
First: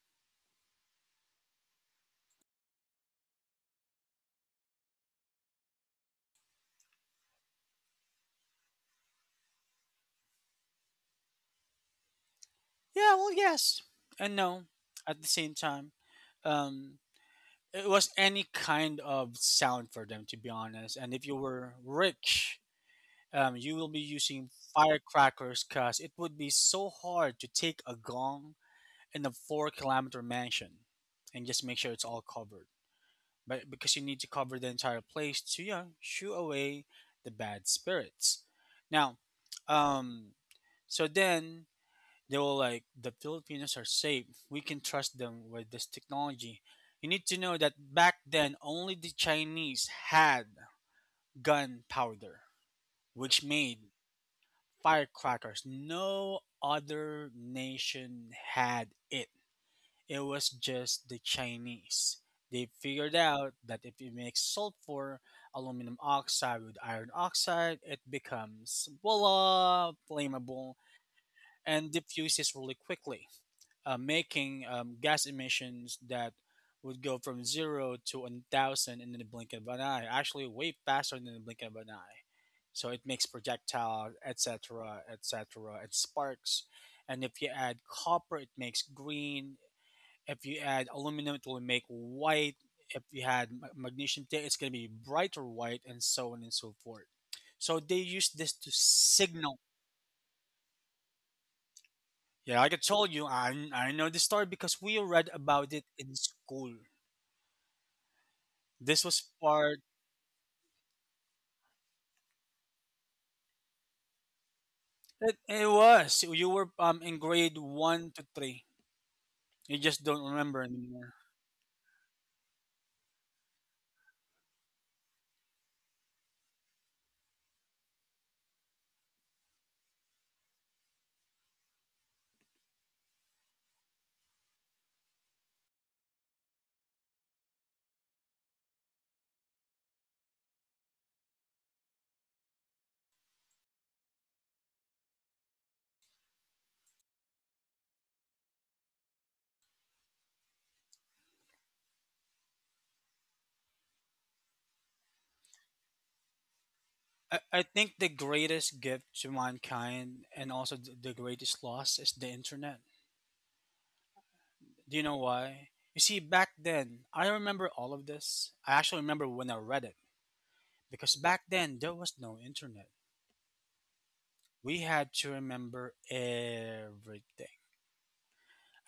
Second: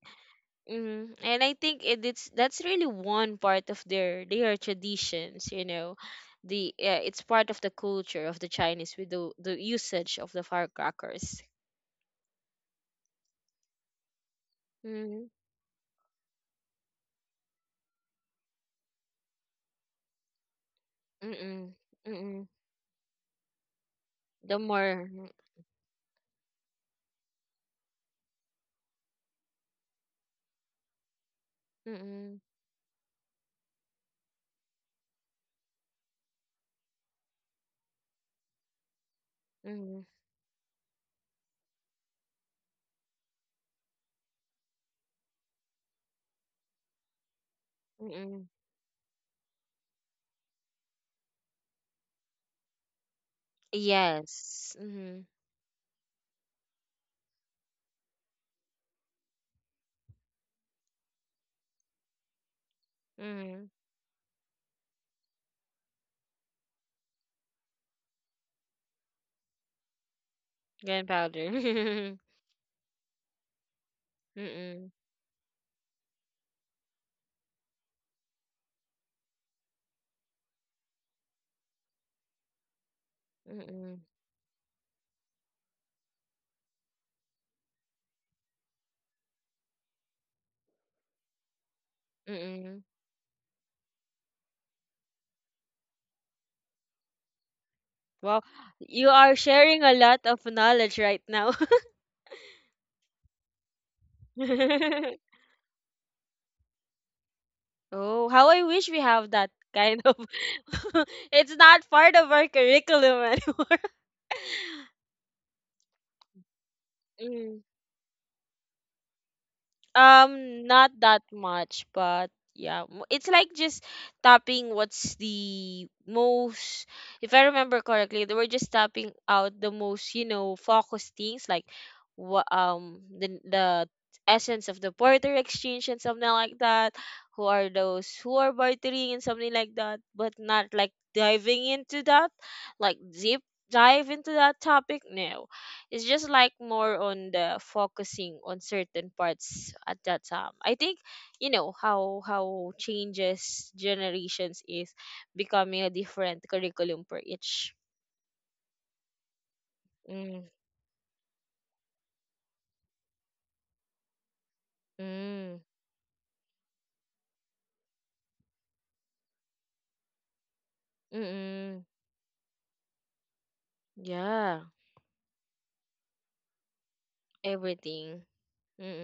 Speaker 1: mm, and I think it, it's that's really one part of their their traditions. You know, the uh, it's part of the culture of the Chinese with the the usage of the firecrackers.
Speaker 2: Yeah, well, yes and no at the
Speaker 1: Mm,
Speaker 2: same time. Um, it was any kind of sound for them, to be honest. And if you were
Speaker 1: mm-mm, mm-mm.
Speaker 2: rich, um, you will be using
Speaker 1: The more,
Speaker 2: firecrackers because it would be so hard to take a gong in a four kilometer mansion and just make sure it's all
Speaker 1: mm-mm,
Speaker 2: covered. But because you need to cover the entire place to, yeah, shoo away the bad spirits. Now,
Speaker 1: mm-mm,
Speaker 2: um, so then they were like, the Filipinos are safe. We can trust them with this technology. You need to know that back then
Speaker 1: mm-mm.
Speaker 2: only the Chinese had gunpowder, which made
Speaker 1: Yes. Mm-hmm,
Speaker 2: firecrackers. No other nation had it. It was just the Chinese. They figured out that
Speaker 1: mm-hmm.
Speaker 2: if you mix sulfur, aluminum oxide with iron oxide, it becomes voila, flammable, and
Speaker 1: Gunpowder.
Speaker 2: diffuses really quickly. Uh, making um,
Speaker 1: Mm-mm.
Speaker 2: gas emissions that would go from zero to one thousand in the blink of an eye, actually, way faster than the blink of an eye. So it makes projectiles,
Speaker 1: Mm-mm.
Speaker 2: et cetera, et cetera, and sparks. And if you add copper, it makes green. If you add aluminum, it will make white. If
Speaker 1: Mm-mm.
Speaker 2: you add ma- magnesium, it's going to be brighter white, and so on and so forth. So they use this to
Speaker 1: Well, you
Speaker 2: signal.
Speaker 1: are sharing a lot of knowledge right now.
Speaker 2: Yeah, like I told you, I I know this story because we read about it in school.
Speaker 1: Oh, how I
Speaker 2: This was
Speaker 1: wish we have
Speaker 2: part.
Speaker 1: that kind of. It's not part of our curriculum anymore.
Speaker 2: It, it was you were um in grade
Speaker 1: Mm.
Speaker 2: one to three. You just don't remember
Speaker 1: Um,
Speaker 2: anymore.
Speaker 1: not that much, but yeah, mo- it's like just tapping what's the most, if I remember correctly, they were just tapping out the most, you know, focused things like what um the the essence of the barter exchange and something like that. Who are those who are bartering and something like that, but not like diving into that, like deep dive into that topic. No, it's just like more on the focusing on certain parts at that time, I think you know how how changes generations is becoming a different curriculum for
Speaker 2: I,
Speaker 1: each.
Speaker 2: I think the greatest gift to mankind
Speaker 1: Mm,
Speaker 2: and also the, the greatest loss is the internet. Do you know
Speaker 1: mm,
Speaker 2: why? You see, back then I remember all of this. I actually remember when I read it because back
Speaker 1: mm,
Speaker 2: then there was no internet.
Speaker 1: yeah,
Speaker 2: We had to remember everything.
Speaker 1: everything.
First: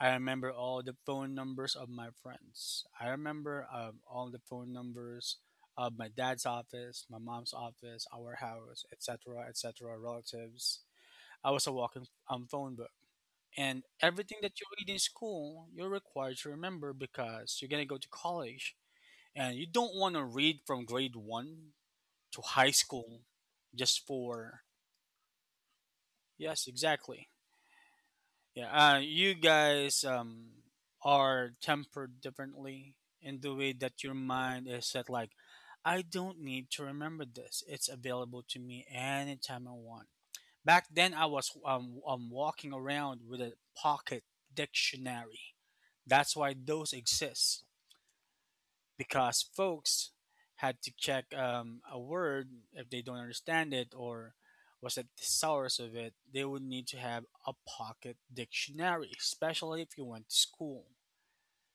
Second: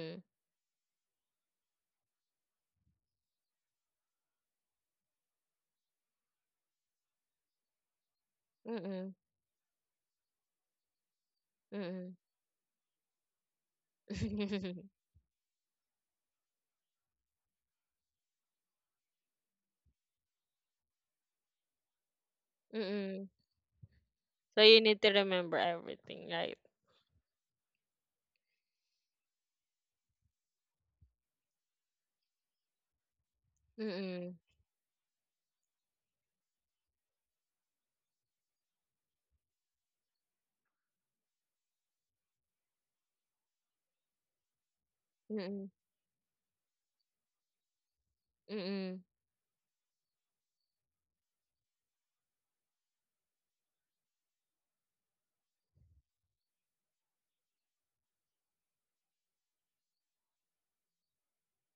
Speaker 2: I remember all the phone numbers of my friends. I remember um, all the phone numbers of my dad's office, my mom's office, our
Speaker 1: mm,
Speaker 2: house,
Speaker 1: mm,
Speaker 2: et cetera, et cetera, relatives. I was a walking
Speaker 1: mm.
Speaker 2: um, phone book. And everything that you read in school, you're required to remember because you're going to go to college. And you don't want to read from grade one to high school
Speaker 1: Mm.
Speaker 2: just
Speaker 1: So
Speaker 2: for,
Speaker 1: you need to remember everything, right?
Speaker 2: yes, exactly. Yeah, uh, you guys um, are tempered differently in the way that your
Speaker 1: Mm,
Speaker 2: mind is set. Like, I don't need to remember this. It's available to me anytime I want. Back then, I was um, um walking around with a pocket dictionary.
Speaker 1: mm,
Speaker 2: That's why those exist
Speaker 1: mm, mm,
Speaker 2: because folks had to check um, a word if they don't understand it or was at the source of it, they would need to have a pocket dictionary, especially if you went to school.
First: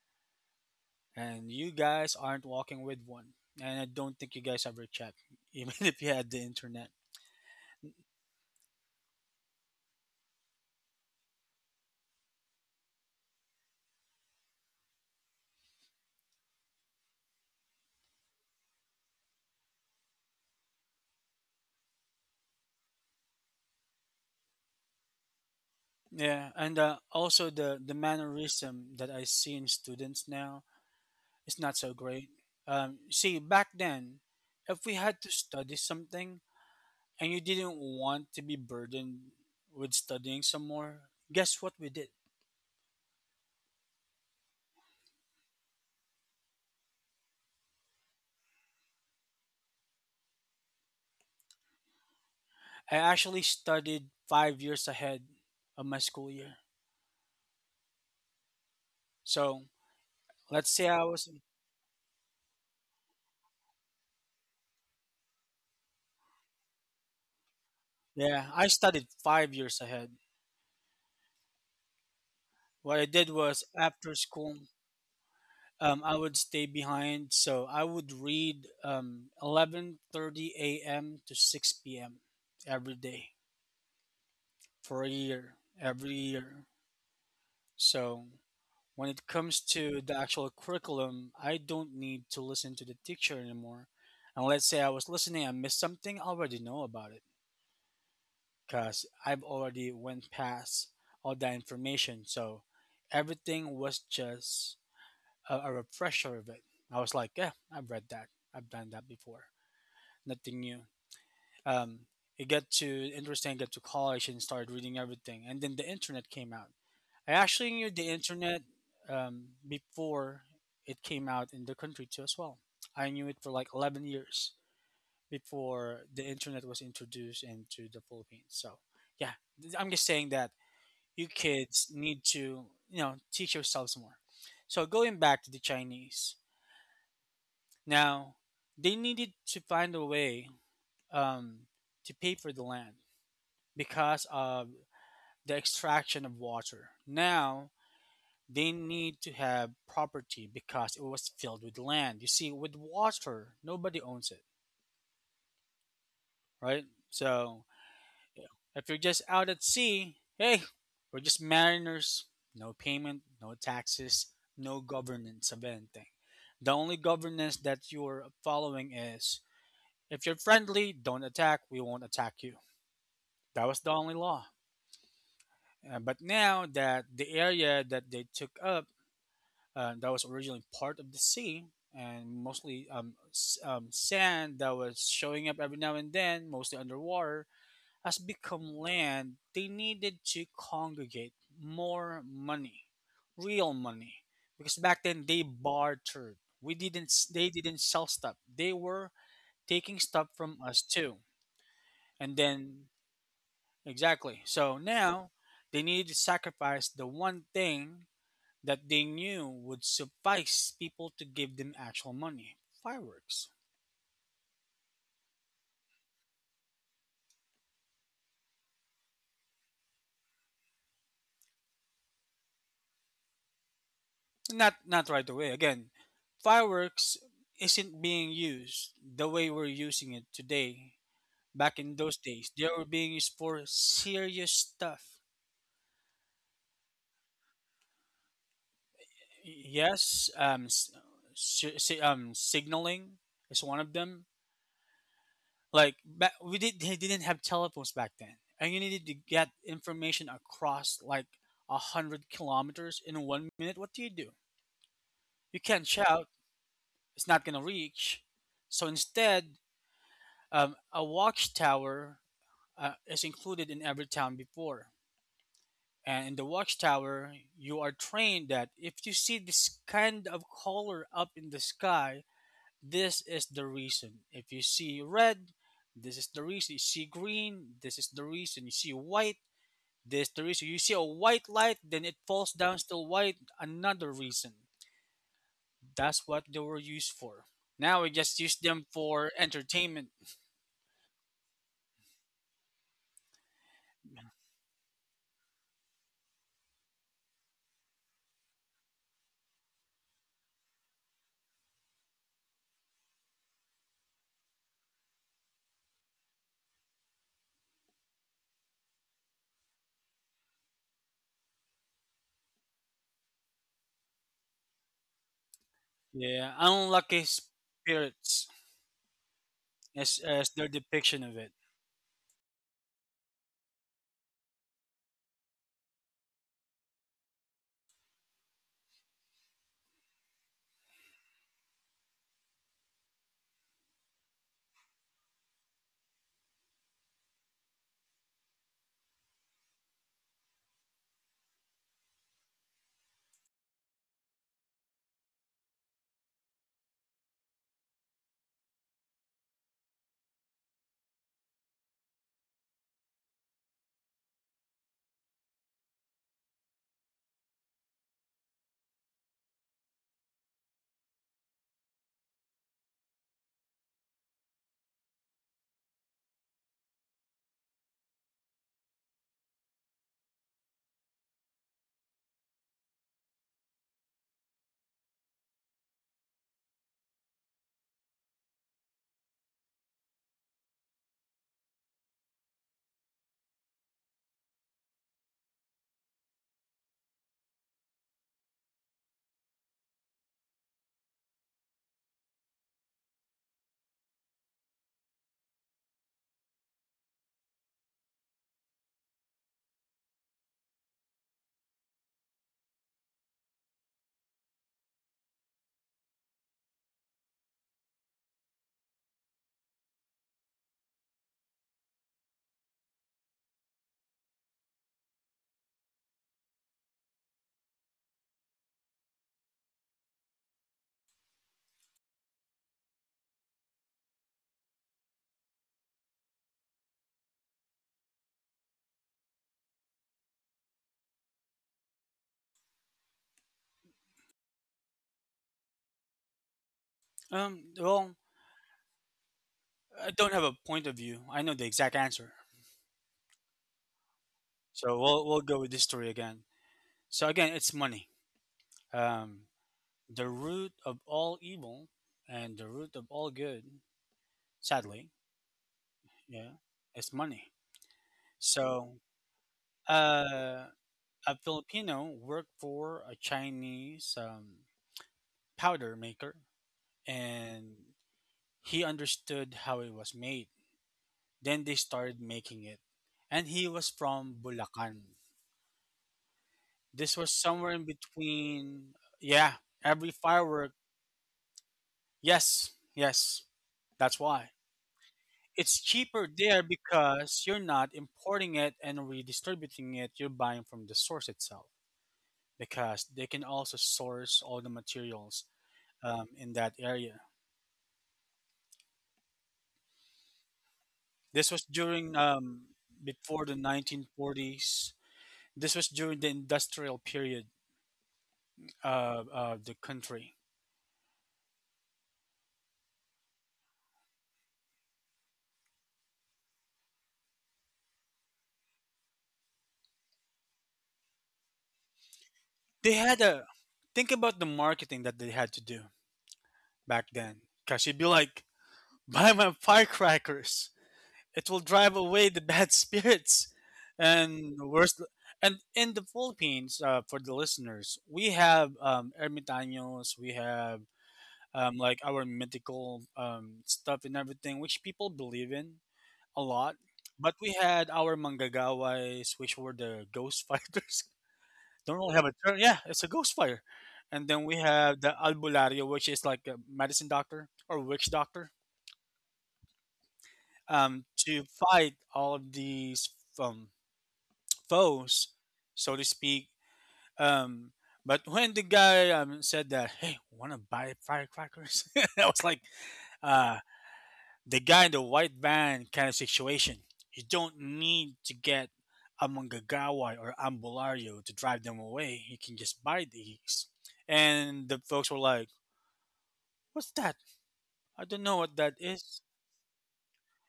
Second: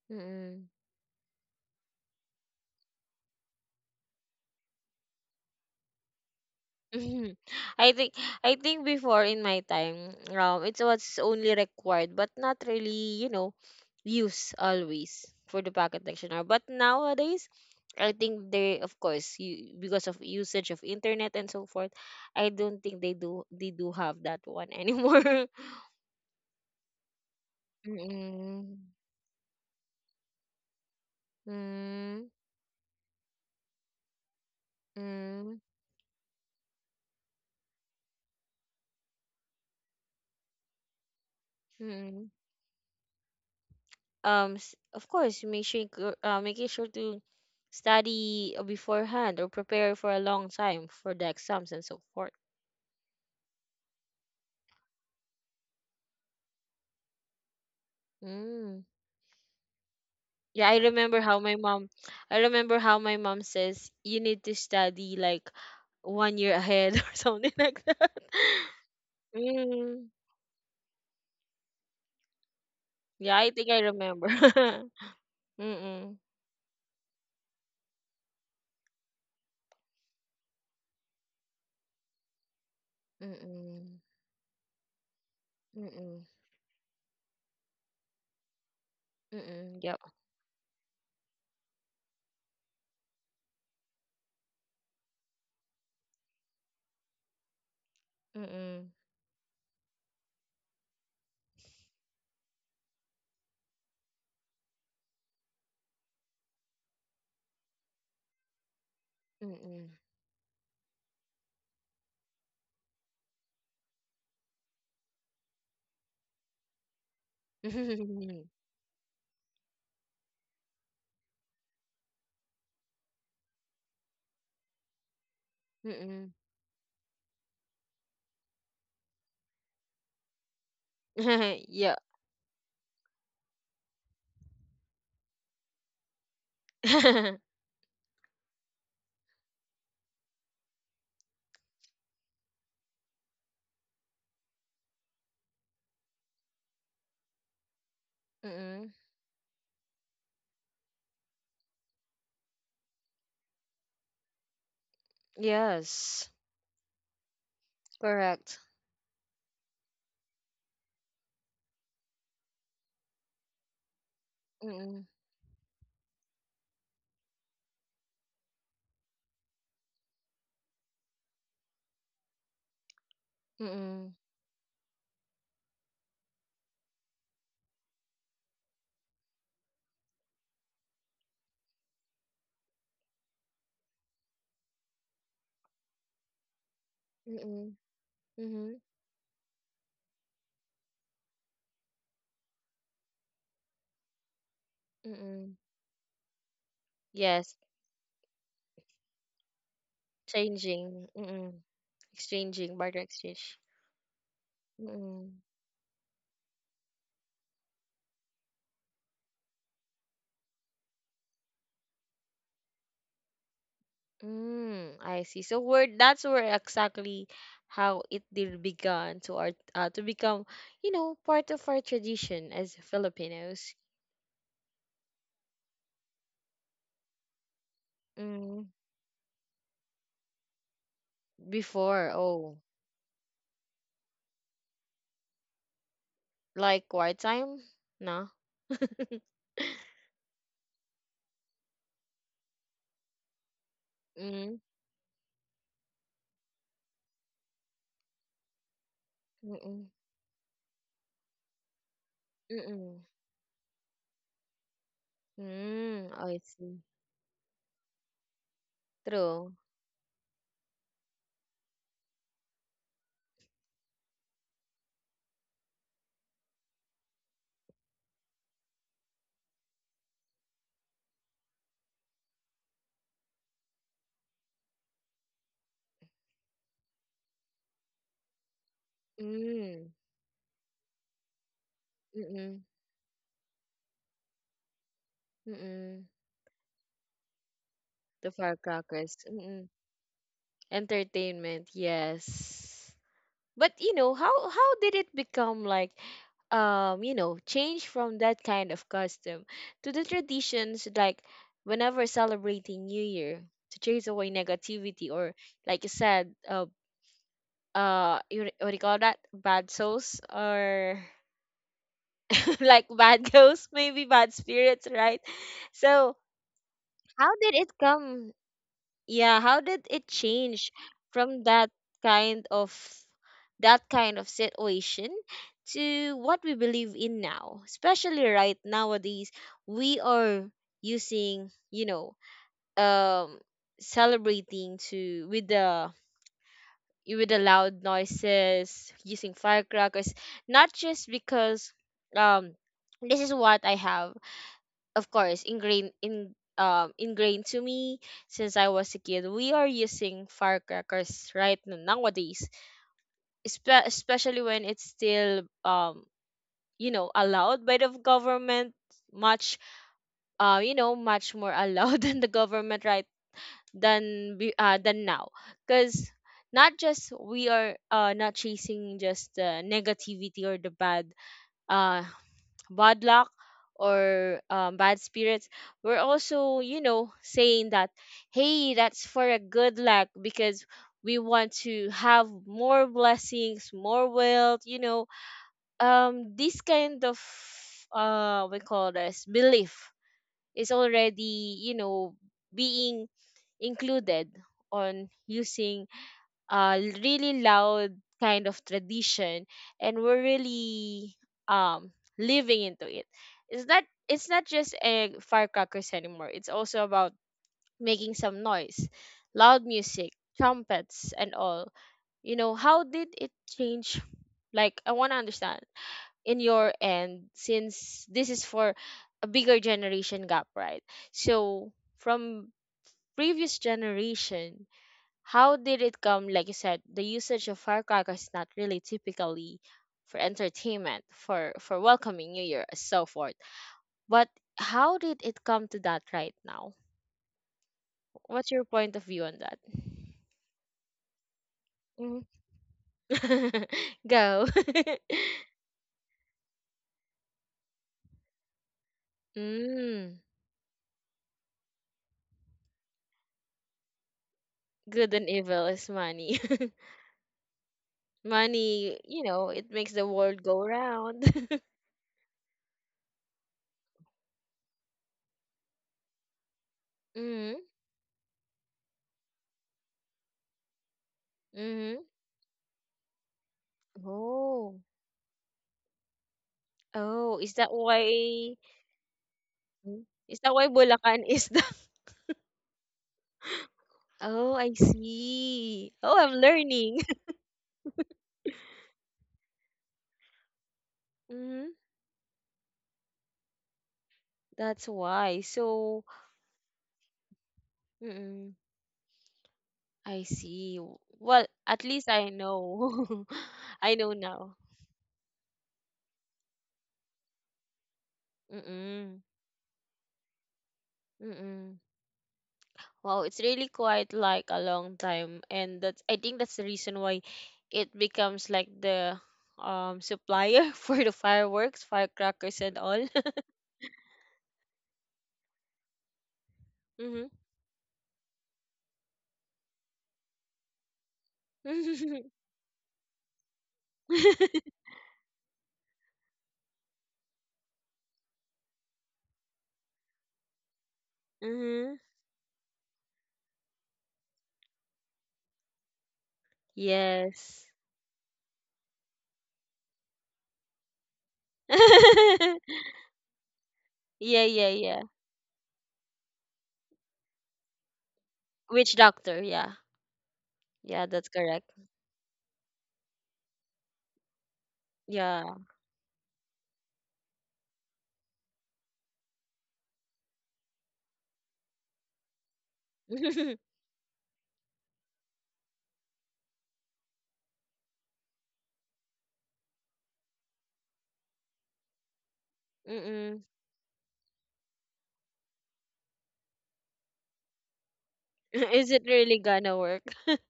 Speaker 1: mm.
Speaker 2: And you guys aren't walking with one. And I don't think you guys ever checked, even if you had the internet.
Speaker 1: Mhm. I think I think before in my time, um, it was only required but not really, you know, used always for the pocket dictionary. But nowadays, I think they, of course, you, because of usage of internet and so forth, I don't think they do they do have that one anymore.
Speaker 2: Yeah, and uh, also the the
Speaker 1: Mm-mm.
Speaker 2: mannerism that I see in students now is not so
Speaker 1: Mm-mm.
Speaker 2: great. Um, see, back then, if we had to study something, and you didn't want to be burdened with studying some more, guess what we did?
Speaker 1: Mm-mm. Um s- of course, make sure go- uh, making sure to study beforehand or prepare for a long time for the exams and so forth.
Speaker 2: I actually studied five years ahead of my school year.
Speaker 1: Mm.
Speaker 2: So
Speaker 1: Yeah,
Speaker 2: let's
Speaker 1: i
Speaker 2: say I
Speaker 1: remember
Speaker 2: was,
Speaker 1: how my mom I remember how my mom says you need to study like one year ahead or something like that.
Speaker 2: yeah, I studied five years
Speaker 1: Mm.
Speaker 2: ahead. What I did
Speaker 1: Yeah, I
Speaker 2: was
Speaker 1: think I
Speaker 2: after
Speaker 1: remember.
Speaker 2: school, um,
Speaker 1: Mm-mm.
Speaker 2: I would stay behind. So I would read um, eleven thirty a m to six p m every day
Speaker 1: Mm-mm.
Speaker 2: for a year, every
Speaker 1: Mm-mm.
Speaker 2: year. So when it comes
Speaker 1: Mm-mm. Yep.
Speaker 2: to the actual curriculum, I don't need to listen to the teacher anymore. And let's say I was listening and missed something, I already know about it
Speaker 1: Mm-mm.
Speaker 2: because I've already went past all that information. So everything was just a, a refresher of it. I was like, yeah, I've read that. I've done that before.
Speaker 1: Mm-mm.
Speaker 2: Nothing new. Um, it got to interesting. Got to college and started reading everything, and then the internet came out. I actually knew the internet um, before it came out in the country too as well. I knew it for like eleven years before the
Speaker 1: Mm-mm.
Speaker 2: internet was introduced into the Philippines. So yeah, th- I'm just saying that you kids
Speaker 1: Yeah.
Speaker 2: need to, you know, teach yourselves more. So going back to the Chinese now, they needed to find a way um, to pay for the land, because of the extraction of water. Now they
Speaker 1: Mm-mm.
Speaker 2: need to have property because it was filled with land. You see, with water, nobody owns it,
Speaker 1: Yes,
Speaker 2: right? So
Speaker 1: correct.
Speaker 2: if you're just out at sea, hey, we're just mariners, no payment, no taxes, no
Speaker 1: Mm-mm,
Speaker 2: governance of anything. The only governance that you're following is if you're friendly, don't attack, we won't attack you. That was the
Speaker 1: mm-mm,
Speaker 2: only law. Uh, but now that the area that they took up uh, that was originally part of the sea and mostly um, s- um, sand that was showing up every now and then, mostly underwater,
Speaker 1: mm-mm,
Speaker 2: has
Speaker 1: mm-hmm,
Speaker 2: become land. They needed to congregate more money, real money, because back then they
Speaker 1: mm-mm.
Speaker 2: bartered. We didn't. s- They
Speaker 1: Yes,
Speaker 2: didn't sell stuff. They were taking stuff from us
Speaker 1: changing,
Speaker 2: too,
Speaker 1: mm-mm,
Speaker 2: and
Speaker 1: exchanging,
Speaker 2: then
Speaker 1: barter exchange.
Speaker 2: exactly. So now
Speaker 1: Mm-mm.
Speaker 2: they needed to sacrifice the one thing that they knew would suffice people to give them actual money. Fireworks.
Speaker 1: Mm, I see. So where, that's where exactly how it did began to our uh, to become, you know, part of our tradition as Filipinos.
Speaker 2: Not, not right away. Again, fireworks isn't being
Speaker 1: Mm,
Speaker 2: used the way we're using it today. Back in
Speaker 1: before,
Speaker 2: those days,
Speaker 1: oh,
Speaker 2: they were being used for serious stuff.
Speaker 1: like quiet time? No.
Speaker 2: Yes, um, s- si- si- um, signaling is one of them.
Speaker 1: Mm,
Speaker 2: Like ba- we did, they didn't have telephones back then, and you needed to get
Speaker 1: mm-mm,
Speaker 2: information across like a hundred
Speaker 1: mm-mm.
Speaker 2: kilometers in one minute. What do you do? You can't
Speaker 1: Mm,
Speaker 2: shout,
Speaker 1: I see.
Speaker 2: it's not going to reach. So instead,
Speaker 1: True.
Speaker 2: um, a watchtower uh, is included in every town before. And in the watchtower, you are trained that if you see this kind of color up in the sky, this is the reason. If you see red, this is the reason. You see green, this is the reason. You see white,
Speaker 1: Mm,
Speaker 2: this is the reason. You see a white light, then it falls
Speaker 1: mm-mm,
Speaker 2: down still white, another reason.
Speaker 1: mm-mm.
Speaker 2: That's what they were used for. Now we
Speaker 1: The
Speaker 2: just use them
Speaker 1: firecrackers.
Speaker 2: for
Speaker 1: Mm-mm.
Speaker 2: entertainment.
Speaker 1: Entertainment, yes. But you know, how how did it become like um, you know, change from that kind of custom to the traditions like whenever celebrating New Year to chase away negativity, or like you said, uh uh you, what do you call that? Bad souls, or like bad ghosts, maybe bad spirits, right? So
Speaker 2: Yeah, unlucky
Speaker 1: how did it come?
Speaker 2: spirits
Speaker 1: Yeah, how did it
Speaker 2: as as their
Speaker 1: change
Speaker 2: depiction of
Speaker 1: from
Speaker 2: it.
Speaker 1: that kind of that kind of situation to what we believe in now, especially right nowadays we are using you know um celebrating to with the with the loud noises using firecrackers, not just because um this is what I have, of course, ingrained in um ingrained to me since I was a kid. We are using firecrackers right n- nowadays, espe- especially when it's still um you know allowed by the government, much uh you know much more allowed than the government, right, than be- uh than now, because not just we are uh not chasing just the negativity or the bad uh bad luck or um, bad spirits. We're also, you know, saying that, hey, that's for a good luck because we want to have more blessings, more wealth, you know. Um, this kind of, uh, we call this belief is already, you know, being included on using uh really loud kind of tradition, and we're really um living into it. It's not it's not just a firecrackers anymore, it's also about making some noise, loud music, trumpets, and all. You know how did it change? Like, I want to understand in your end, since this is for a bigger generation gap, right? So from previous generation, how did it come? Like you said, the usage of firecrackers is not really typically for entertainment, for for welcoming New Year, and so forth. But how did it come to that right now?
Speaker 2: Um, well,
Speaker 1: What's your point of view on that?
Speaker 2: I don't have a point of view. I know the exact
Speaker 1: Mhm.
Speaker 2: answer,
Speaker 1: Go.
Speaker 2: so we'll we'll go with this story again. So again, it's money. Um,
Speaker 1: Mm,
Speaker 2: the root of all evil and the root of all good,
Speaker 1: good
Speaker 2: sadly,
Speaker 1: and evil is money.
Speaker 2: yeah, is money. So,
Speaker 1: Money, you know, it makes the world go
Speaker 2: uh,
Speaker 1: round.
Speaker 2: a Filipino worked for a Chinese um, powder maker
Speaker 1: Mm-hmm.
Speaker 2: and he understood how it was made. Then they
Speaker 1: Mm-hmm.
Speaker 2: started making it. And he was from
Speaker 1: Oh.
Speaker 2: Bulacan. This was
Speaker 1: Oh, is that
Speaker 2: somewhere in
Speaker 1: why?
Speaker 2: between, yeah,
Speaker 1: Mm.
Speaker 2: every
Speaker 1: Is that why
Speaker 2: firework.
Speaker 1: Bulacan is the...
Speaker 2: Yes, yes, that's why.
Speaker 1: Oh, I
Speaker 2: It's
Speaker 1: see. Oh,
Speaker 2: cheaper
Speaker 1: I'm
Speaker 2: there
Speaker 1: learning.
Speaker 2: because you're not importing it and redistributing it, you're buying from the source
Speaker 1: Hmm.
Speaker 2: itself because they can also source all the
Speaker 1: That's why.
Speaker 2: materials
Speaker 1: So,
Speaker 2: um, in that area.
Speaker 1: mm I see. Well,
Speaker 2: This was
Speaker 1: at least
Speaker 2: during
Speaker 1: I
Speaker 2: um,
Speaker 1: know.
Speaker 2: before the
Speaker 1: I know now.
Speaker 2: nineteen forties. This was during the industrial period
Speaker 1: Mm-mm.
Speaker 2: of, of the country.
Speaker 1: Mm-mm. Wow, it's really quite like a long time, and that's, I think, that's the reason why it becomes like the um supplier for the fireworks, firecrackers, and
Speaker 2: They
Speaker 1: all.
Speaker 2: had a, think about the marketing that they had to do back
Speaker 1: Mm-hmm.
Speaker 2: then. Cause you'd be like, buy my firecrackers. It will drive away the bad spirits. And worst, and in the Philippines, uh, for the listeners, we have um, ermitaños, we have um,
Speaker 1: Mm-hmm.
Speaker 2: like our mythical um, stuff and everything, which people believe in a lot. But we
Speaker 1: Yes.
Speaker 2: had our manggagaways, which were the ghost fighters. Don't really have a term. Yeah, it's a ghost fighter. And
Speaker 1: Yeah,
Speaker 2: then we
Speaker 1: yeah, yeah.
Speaker 2: have the albulario, which is like a medicine doctor or witch doctor,
Speaker 1: Which doctor? Yeah. Yeah,
Speaker 2: um,
Speaker 1: that's
Speaker 2: to
Speaker 1: correct.
Speaker 2: fight all of these um, foes,
Speaker 1: Yeah.
Speaker 2: so to speak. Um, but when the guy um, said that, hey, want to buy firecrackers? I was like, uh, the guy in the white van kind of situation. You don't need to get a Mangagawa or Ambulario to drive them away. You can just buy
Speaker 1: Mm-mm.
Speaker 2: these. And the folks were like, "What's that? I don't know what that
Speaker 1: Is it
Speaker 2: is."
Speaker 1: really gonna work?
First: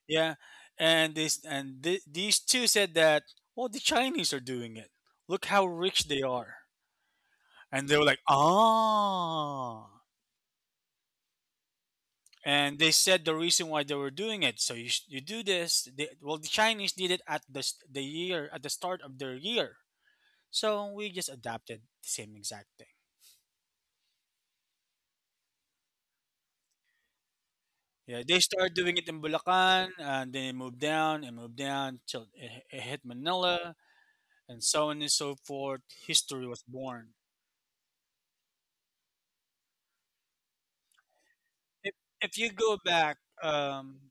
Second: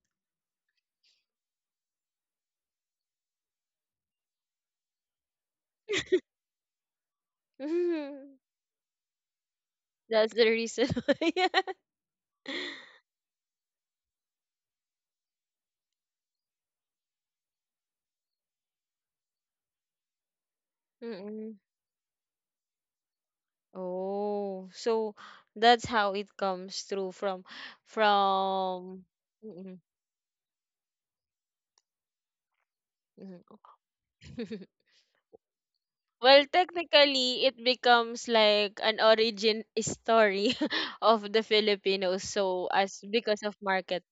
Speaker 2: Yeah, and this and th- these two said that, "Well, the Chinese are doing it. "Look how rich they are." And they were like, "Ah."
Speaker 1: That's the reason why.
Speaker 2: And they said the reason why they were doing it, so you, sh- you do this, they, well, the Chinese did it at the, st- the year at the start of their year. So we just
Speaker 1: Mm-mm.
Speaker 2: adapted the same exact thing.
Speaker 1: Oh, so that's how it comes through from
Speaker 2: Yeah, they started doing
Speaker 1: from
Speaker 2: it in
Speaker 1: Mm-mm.
Speaker 2: Bulacan, and then it moved down and moved down till it, it hit
Speaker 1: Mm-mm.
Speaker 2: Manila and so on and so forth.
Speaker 1: Well,
Speaker 2: History was born.
Speaker 1: technically, it becomes like an origin story of the
Speaker 2: if,
Speaker 1: Filipinos.
Speaker 2: if you
Speaker 1: So,
Speaker 2: go
Speaker 1: as
Speaker 2: back,
Speaker 1: because of
Speaker 2: um
Speaker 1: market,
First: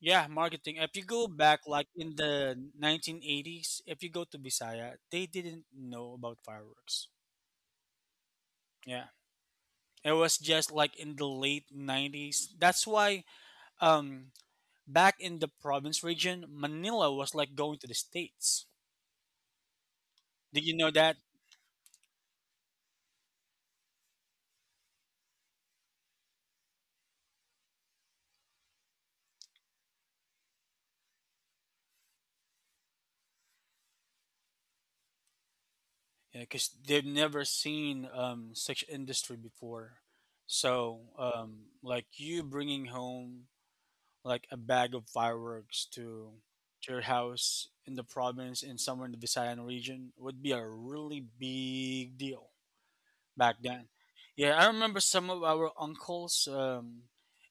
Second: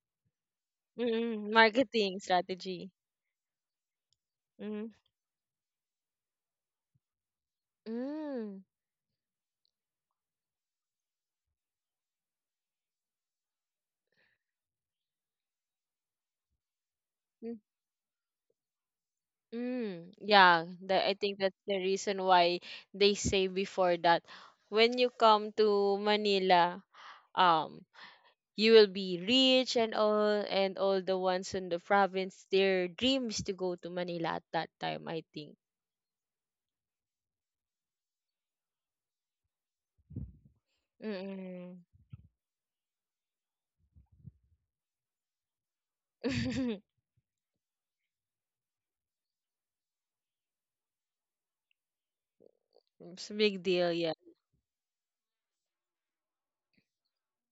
Speaker 2: yeah, marketing, if you go
Speaker 1: mm,
Speaker 2: back like in
Speaker 1: marketing
Speaker 2: the
Speaker 1: strategy.
Speaker 2: nineteen eighties, if you go to
Speaker 1: Mm.
Speaker 2: Bisaya, they didn't know about fireworks.
Speaker 1: Mm.
Speaker 2: Yeah, it was just like in the late nineties. That's why, um back in the province region, Manila was like
Speaker 1: Mm,
Speaker 2: going to the States.
Speaker 1: mm,
Speaker 2: Did
Speaker 1: yeah,
Speaker 2: you know
Speaker 1: The I
Speaker 2: that?
Speaker 1: think that's the reason why they say before that when you come to Manila, um, you will be rich and all, and all the ones in the province, their dream is to go to Manila at that time, I think.
Speaker 2: Yeah, because they've never seen um such industry before. So, um
Speaker 1: Mm-mm.
Speaker 2: like you bringing home like a bag of fireworks to to your house in the province, in somewhere in the Visayan region, would be a really big deal
Speaker 1: It's a
Speaker 2: back
Speaker 1: big
Speaker 2: then.
Speaker 1: deal, yeah.
Speaker 2: Yeah, I remember some of our uncles, um,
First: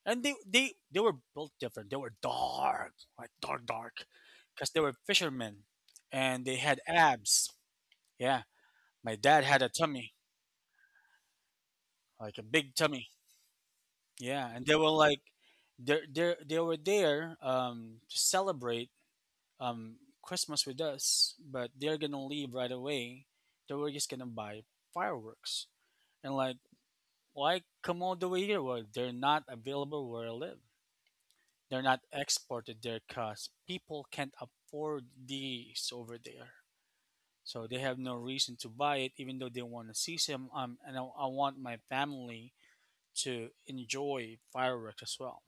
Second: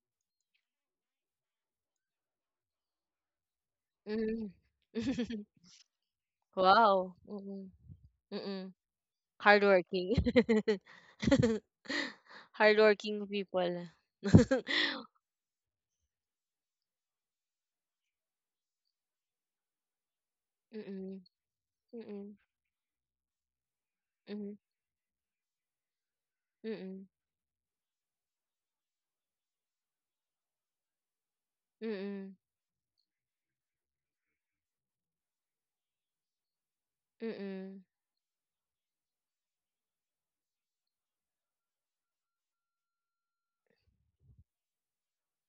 Speaker 2: and they they they were built different. They were dark, like dark, dark,
Speaker 1: Mm.
Speaker 2: because they were fishermen, and they had
Speaker 1: Wow.
Speaker 2: abs.
Speaker 1: Mm-mm.
Speaker 2: Yeah,
Speaker 1: Mm-mm.
Speaker 2: my dad had a tummy,
Speaker 1: Hardworking.
Speaker 2: like a big tummy.
Speaker 1: Hardworking people.
Speaker 2: Yeah, and they were like, they they they were there, um, to celebrate, um, Christmas with
Speaker 1: Mm-mm.
Speaker 2: us, but they're gonna
Speaker 1: Mm-mm.
Speaker 2: leave right away. They were just gonna
Speaker 1: Mhm.
Speaker 2: buy fireworks, and like
Speaker 1: Mm-mm.
Speaker 2: like Komodo either way, they're not available where I live. They're not
Speaker 1: Mm-mm.
Speaker 2: exported there because people can't afford these over there. So they
Speaker 1: Mm-mm.
Speaker 2: have no reason to buy it, even though they want to see some. Um, and I, I want my family to enjoy fireworks as well.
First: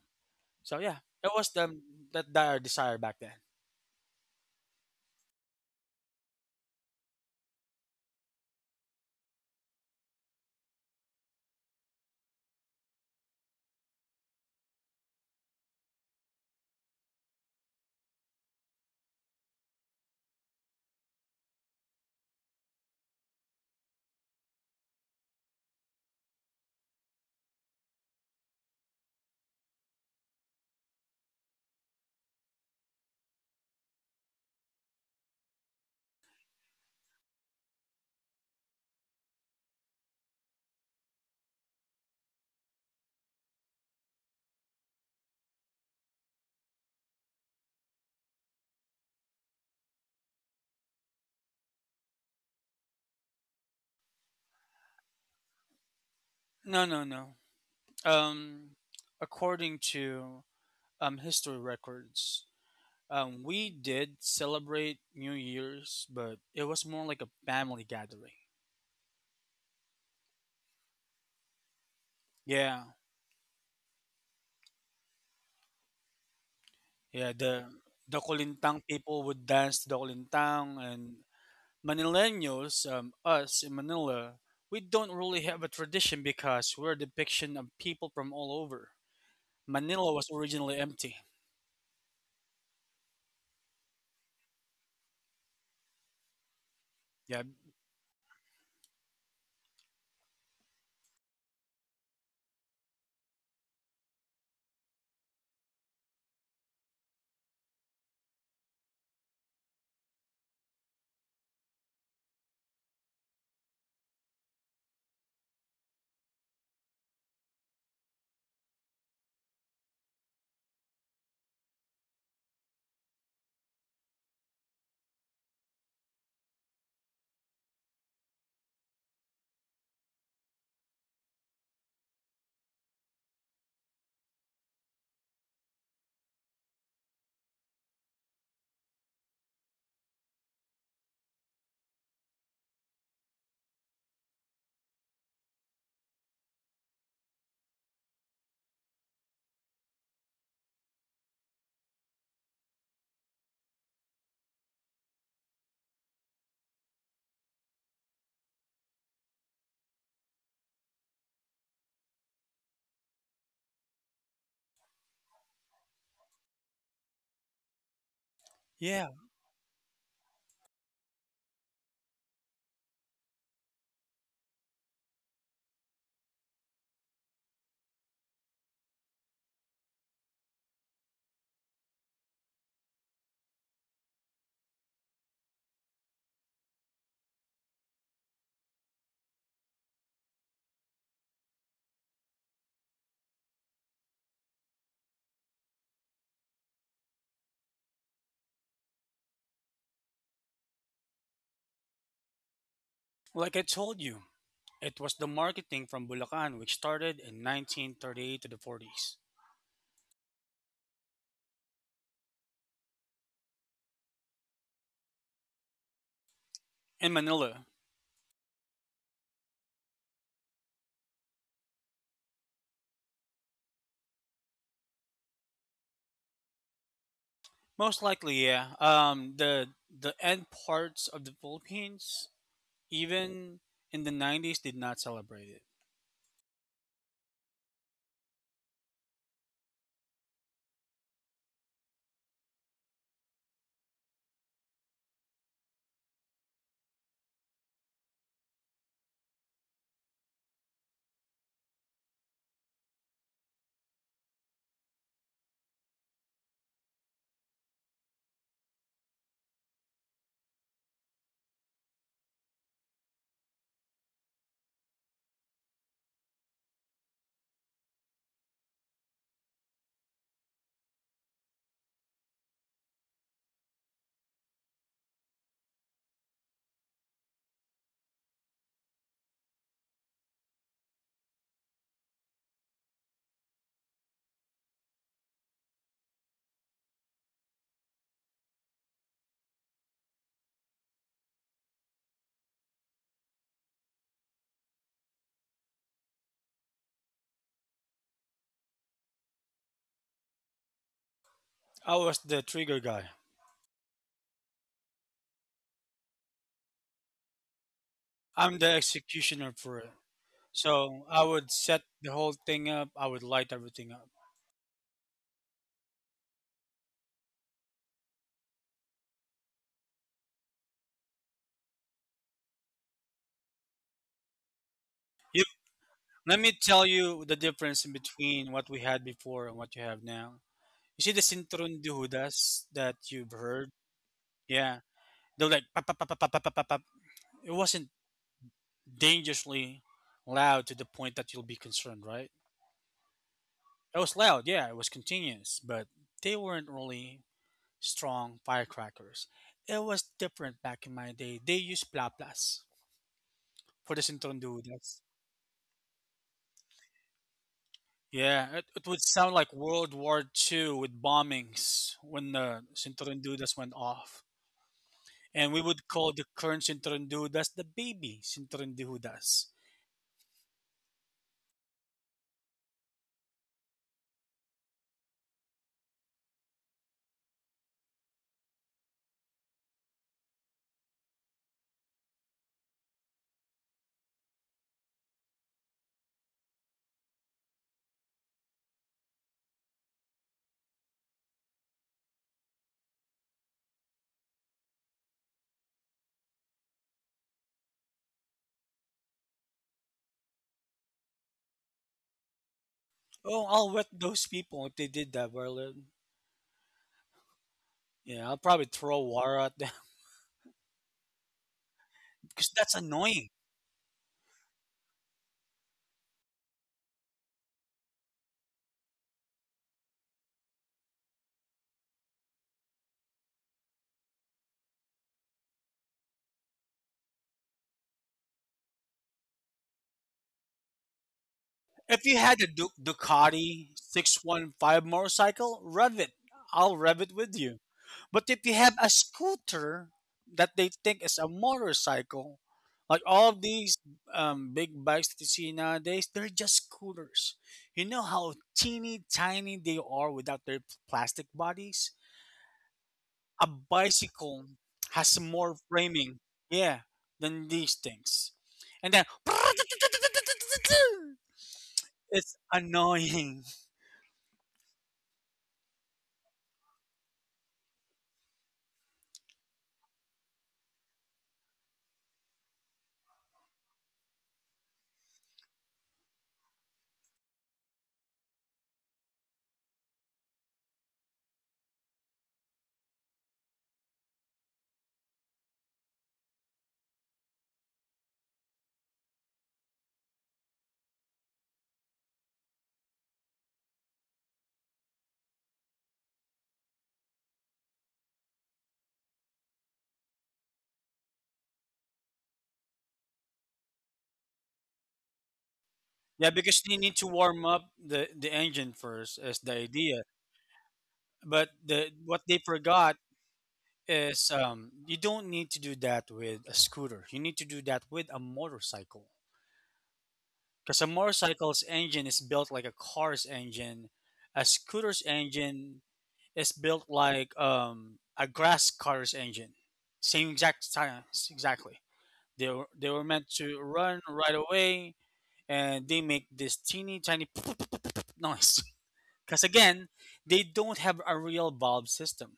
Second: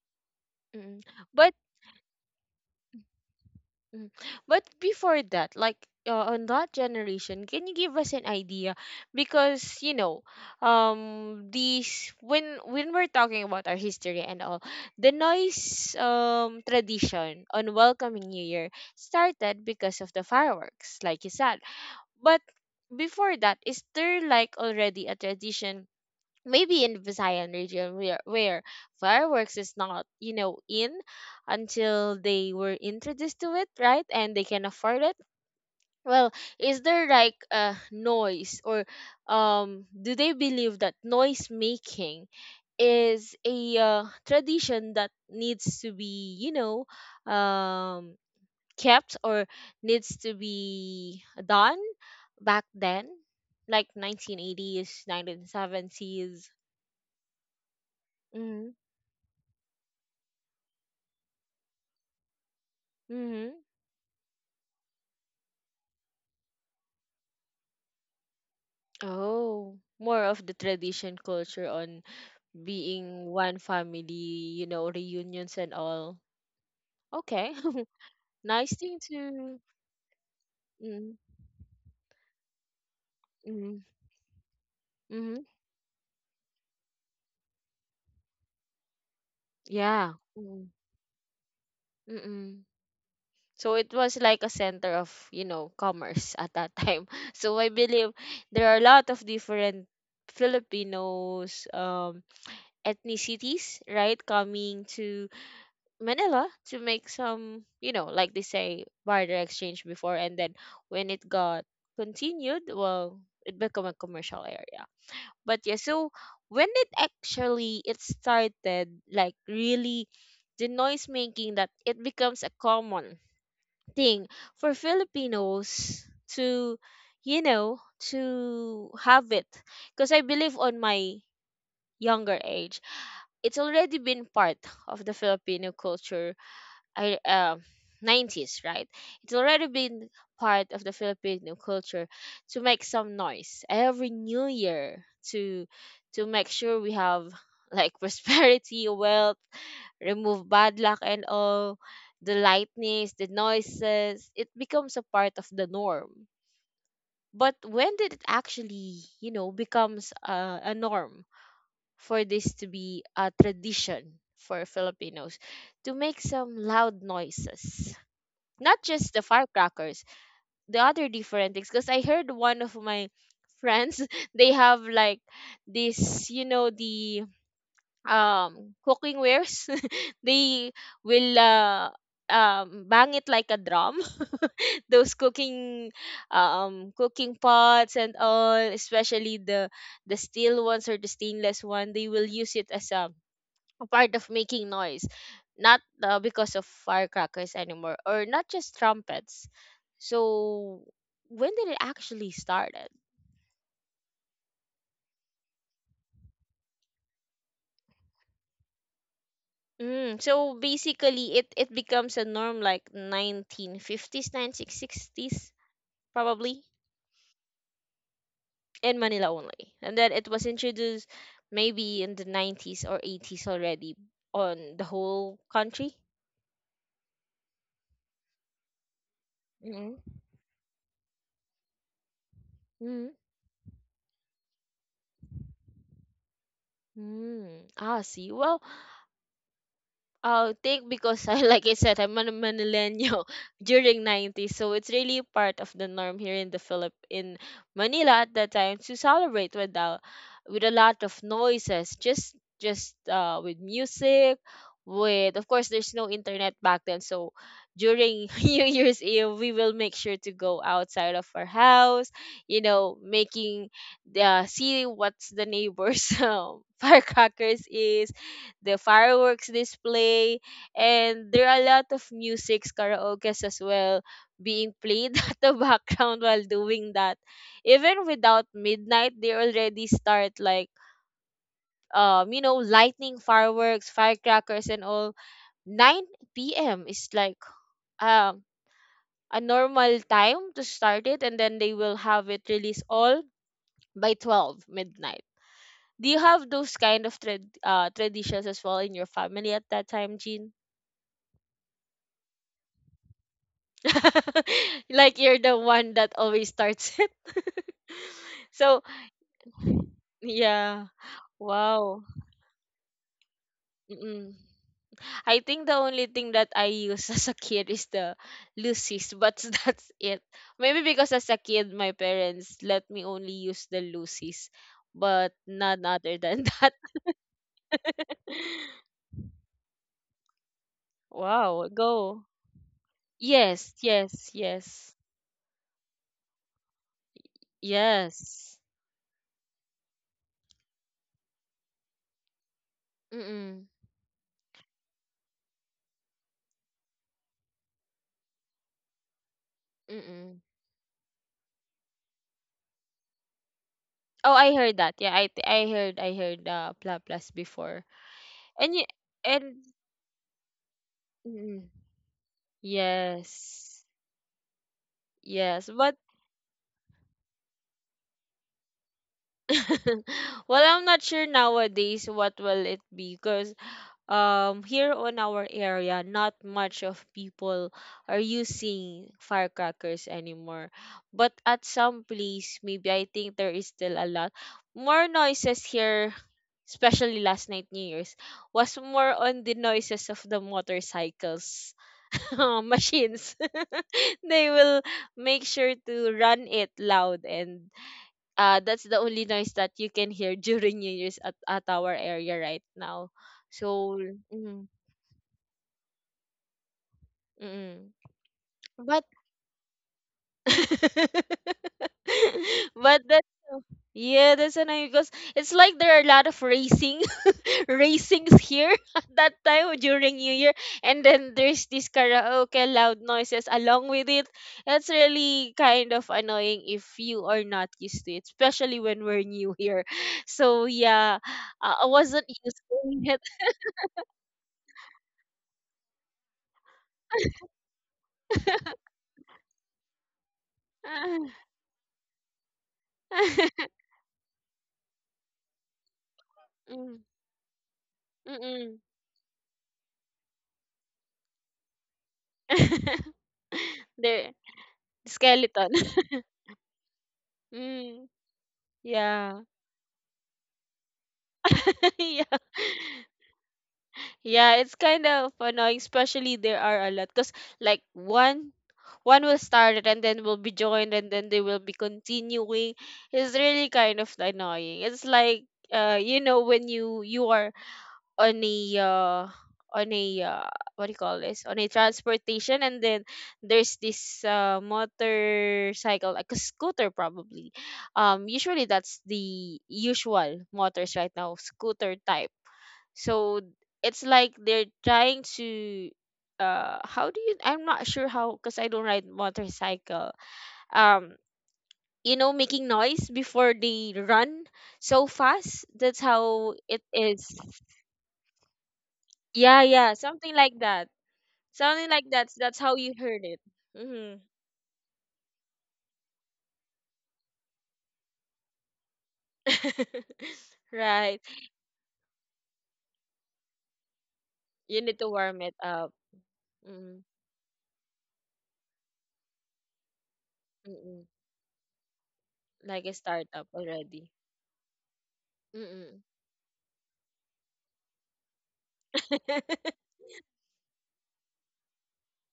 Speaker 2: So yeah,
Speaker 1: Mm-mm.
Speaker 2: that was
Speaker 1: But
Speaker 2: the that dire desire back then.
Speaker 1: mm, but before that, like uh, on that generation, can you give us an idea? Because you know, um, these when when we're talking about our history and all, the noise um tradition on welcoming New Year started because of the fireworks, like you said. But before that, is there like already a tradition maybe in Visayan region, where where fireworks is not, you know in until they were introduced to it, right, and they can afford it? Well, is there like a noise, or um do they believe that noise making is a uh, tradition that needs to be, you know um kept, or needs to be done back then, like nineteen eighties, nineteen seventies?
Speaker 2: No, no, no. Um, According to um history records, Um,
Speaker 1: Mhm.
Speaker 2: we did celebrate New Year's, but it was more like a family gathering.
Speaker 1: Oh, more of the tradition culture on
Speaker 2: Yeah,
Speaker 1: being one family, you know, reunions and all.
Speaker 2: yeah.
Speaker 1: Okay.
Speaker 2: The the
Speaker 1: Nice
Speaker 2: Kolintang
Speaker 1: thing
Speaker 2: people would
Speaker 1: to...
Speaker 2: dance to the Kolintang,
Speaker 1: Mm,
Speaker 2: and Manileños, um, us in
Speaker 1: mm,
Speaker 2: Manila, we don't
Speaker 1: mm-hmm.
Speaker 2: really have a tradition because we're a depiction of people from all over. Manila
Speaker 1: Yeah.
Speaker 2: was
Speaker 1: Mm,
Speaker 2: originally empty.
Speaker 1: mm-mm. So it was like a center of, you know, commerce at that time.
Speaker 2: Yeah,
Speaker 1: So I believe there are a lot of different Filipinos um ethnicities, right, coming to Manila to make some, you know, like they say, barter exchange before, and then when it got continued, well, it became a commercial area. But yeah, so when it actually it started, like really, the noise making that it becomes a common thing for Filipinos to, you know, to have it, because I believe on my younger age, it's already been part of the Filipino culture, I uh, nineties, right? It's already been part of the Filipino culture to make some noise every new year to to make sure we have like prosperity, wealth, remove bad luck, and all the lightnings, the noises, it becomes a part of the norm. But when did it actually, you know, becomes a, a norm for this to be a tradition for Filipinos to make some loud noises? Not
Speaker 2: yeah.
Speaker 1: just the firecrackers, the other different things. Because I heard one of my friends, they have like this, you know, the um cooking wares. They will uh, um bang it like a drum. Those cooking um cooking pots and all, especially the the steel ones or the stainless one, they will use it as a a part of making noise, not uh, because of firecrackers anymore, or not just trumpets. So when did it actually started?
Speaker 2: Like I told you, it was the marketing from Bulacan, which started in nineteen thirty-eight to the forties
Speaker 1: Mm, so basically, it it becomes a norm like nineteen fifties, nineteen sixties, probably
Speaker 2: in Manila.
Speaker 1: in Manila only, and then it was introduced maybe in the nineties or eighties already on the whole country.
Speaker 2: Most likely, yeah. Um, the
Speaker 1: Mm-hmm.
Speaker 2: the end parts of the Philippines,
Speaker 1: Mm-hmm.
Speaker 2: even in the nineties, did not celebrate it.
Speaker 1: Mm. Ah, see. Well, I will take because I like I said I'm a millennial during nineties, so it's really part of the norm here in the Philip in Manila at that time to celebrate with a, with a lot of noises just just uh with music, with, of course, there's no internet back then. So during New Year's Eve, we will make sure to go outside of our house, you know, making the see what's the neighbors. Um, firecrackers is the fireworks display, and there are a lot of musics, karaokes as well, being played at the background while doing that. Even without midnight, they already start like um, you know, lightning fireworks, firecrackers, and all. nine p m is like um a normal time to start it, and then they will have it released all by twelve midnight. Do you have those kind of trad uh, traditions as well in your family at that time, Jean?
Speaker 2: I was the trigger guy.
Speaker 1: Like you're the one that always starts it.
Speaker 2: I'm the
Speaker 1: So
Speaker 2: executioner for it.
Speaker 1: yeah,
Speaker 2: So I would set
Speaker 1: wow.
Speaker 2: the whole thing up. I would light everything up.
Speaker 1: Mm-mm. I think the only thing that I use as a kid is the Lucy's, but that's it. Maybe because as a kid, my parents let me only use the Lucy's, but
Speaker 2: You,
Speaker 1: none other
Speaker 2: Let
Speaker 1: than
Speaker 2: me
Speaker 1: that.
Speaker 2: tell you the difference in between what we had before and what you have now. You see the
Speaker 1: Wow,
Speaker 2: Sinturon
Speaker 1: go.
Speaker 2: Duhudas that you've heard?
Speaker 1: Yes, yes,
Speaker 2: Yeah.
Speaker 1: yes,
Speaker 2: They're like, pop, pop, pop, pop, pop, pop, pop, pop. It wasn't
Speaker 1: yes.
Speaker 2: dangerously loud to the point that you'll be concerned, right?
Speaker 1: Mm-mm,
Speaker 2: It was loud, yeah, it was continuous, but they weren't really strong firecrackers. It was
Speaker 1: mm-mm.
Speaker 2: different back in my day. They used plaplas for the
Speaker 1: Oh, I heard
Speaker 2: sintondudas.
Speaker 1: that. Yeah, I th- I heard I heard uh Pla Plus before.
Speaker 2: Yeah, it,
Speaker 1: And
Speaker 2: it
Speaker 1: y-
Speaker 2: would sound like
Speaker 1: and
Speaker 2: World War Two with
Speaker 1: mm,
Speaker 2: bombings when the sintondudas went
Speaker 1: yes.
Speaker 2: off. And we
Speaker 1: Yes,
Speaker 2: would
Speaker 1: but
Speaker 2: call the current sintondudas the baby sintondudas.
Speaker 1: well, I'm not sure nowadays what will it be because um here on our area, not much of people are using firecrackers anymore, but at some place, maybe I think there is still a lot more noises here, especially last night, new year's was more on the noises of the motorcycles. Machines they will make sure to run it loud and uh that's the only noise that you can hear during New Year's at, at our area right now.
Speaker 2: Oh, I'll wet
Speaker 1: So,
Speaker 2: those people
Speaker 1: mm,
Speaker 2: if they did that, Verlin.
Speaker 1: mm,
Speaker 2: Yeah, I'll probably throw
Speaker 1: but
Speaker 2: water at them because that's
Speaker 1: but
Speaker 2: annoying.
Speaker 1: that yeah, that's annoying because it's like there are a lot of racing racings here at that time during New Year. And then there's this karaoke loud noises along with it. That's really kind of annoying if you are not used to it, especially when we're new here. So yeah, uh, I
Speaker 2: If you
Speaker 1: wasn't
Speaker 2: had a
Speaker 1: used
Speaker 2: Duc-
Speaker 1: to it.
Speaker 2: Ducati six one five motorcycle, rev it. I'll rev it with you. But if you have a scooter that they think is a motorcycle, like all of these, um, big bikes that you see nowadays, they're just
Speaker 1: Mm,
Speaker 2: scooters. You know how
Speaker 1: mm-mm.
Speaker 2: teeny tiny they are without their plastic bodies? A
Speaker 1: The
Speaker 2: bicycle has more
Speaker 1: skeleton.
Speaker 2: framing, yeah, than these
Speaker 1: Mm,
Speaker 2: things. And then
Speaker 1: yeah.
Speaker 2: it's
Speaker 1: Yeah.
Speaker 2: annoying.
Speaker 1: Yeah, it's kind of annoying, especially there are a lot. Because, like, one, one will start it, and then will be joined, and then they will be continuing. It's really kind of annoying. It's like uh you know, when you you are on a uh on a uh, what do you call this, on a transportation, and then there's this uh motorcycle, like a scooter probably. Um usually that's the usual motors right now, scooter type. So it's like they're trying to uh how do you, I'm not sure how because I don't ride motorcycle. um you know, making noise before they run so fast, that's
Speaker 2: Yeah,
Speaker 1: how
Speaker 2: because they
Speaker 1: it
Speaker 2: need to
Speaker 1: is.
Speaker 2: warm up the the engine first is the
Speaker 1: Yeah, yeah,
Speaker 2: idea.
Speaker 1: something like that,
Speaker 2: But the
Speaker 1: something like
Speaker 2: what
Speaker 1: that.
Speaker 2: they
Speaker 1: That's how
Speaker 2: forgot
Speaker 1: you heard it. Hmm.
Speaker 2: is, um, you don't need to do that with a scooter. You need to do that with a motorcycle because a
Speaker 1: Right,
Speaker 2: motorcycle's engine is built like a car's engine. A
Speaker 1: you
Speaker 2: scooter's
Speaker 1: need to warm it
Speaker 2: engine
Speaker 1: up.
Speaker 2: is built
Speaker 1: Mm.
Speaker 2: like, um, a grass car's engine. Same exact
Speaker 1: Mm.
Speaker 2: science, exactly. They were, they
Speaker 1: Like a
Speaker 2: were meant
Speaker 1: startup
Speaker 2: to run
Speaker 1: already.
Speaker 2: right away, and they
Speaker 1: Mm-mm.
Speaker 2: make this teeny tiny noise. Because again, they don't have a real valve system.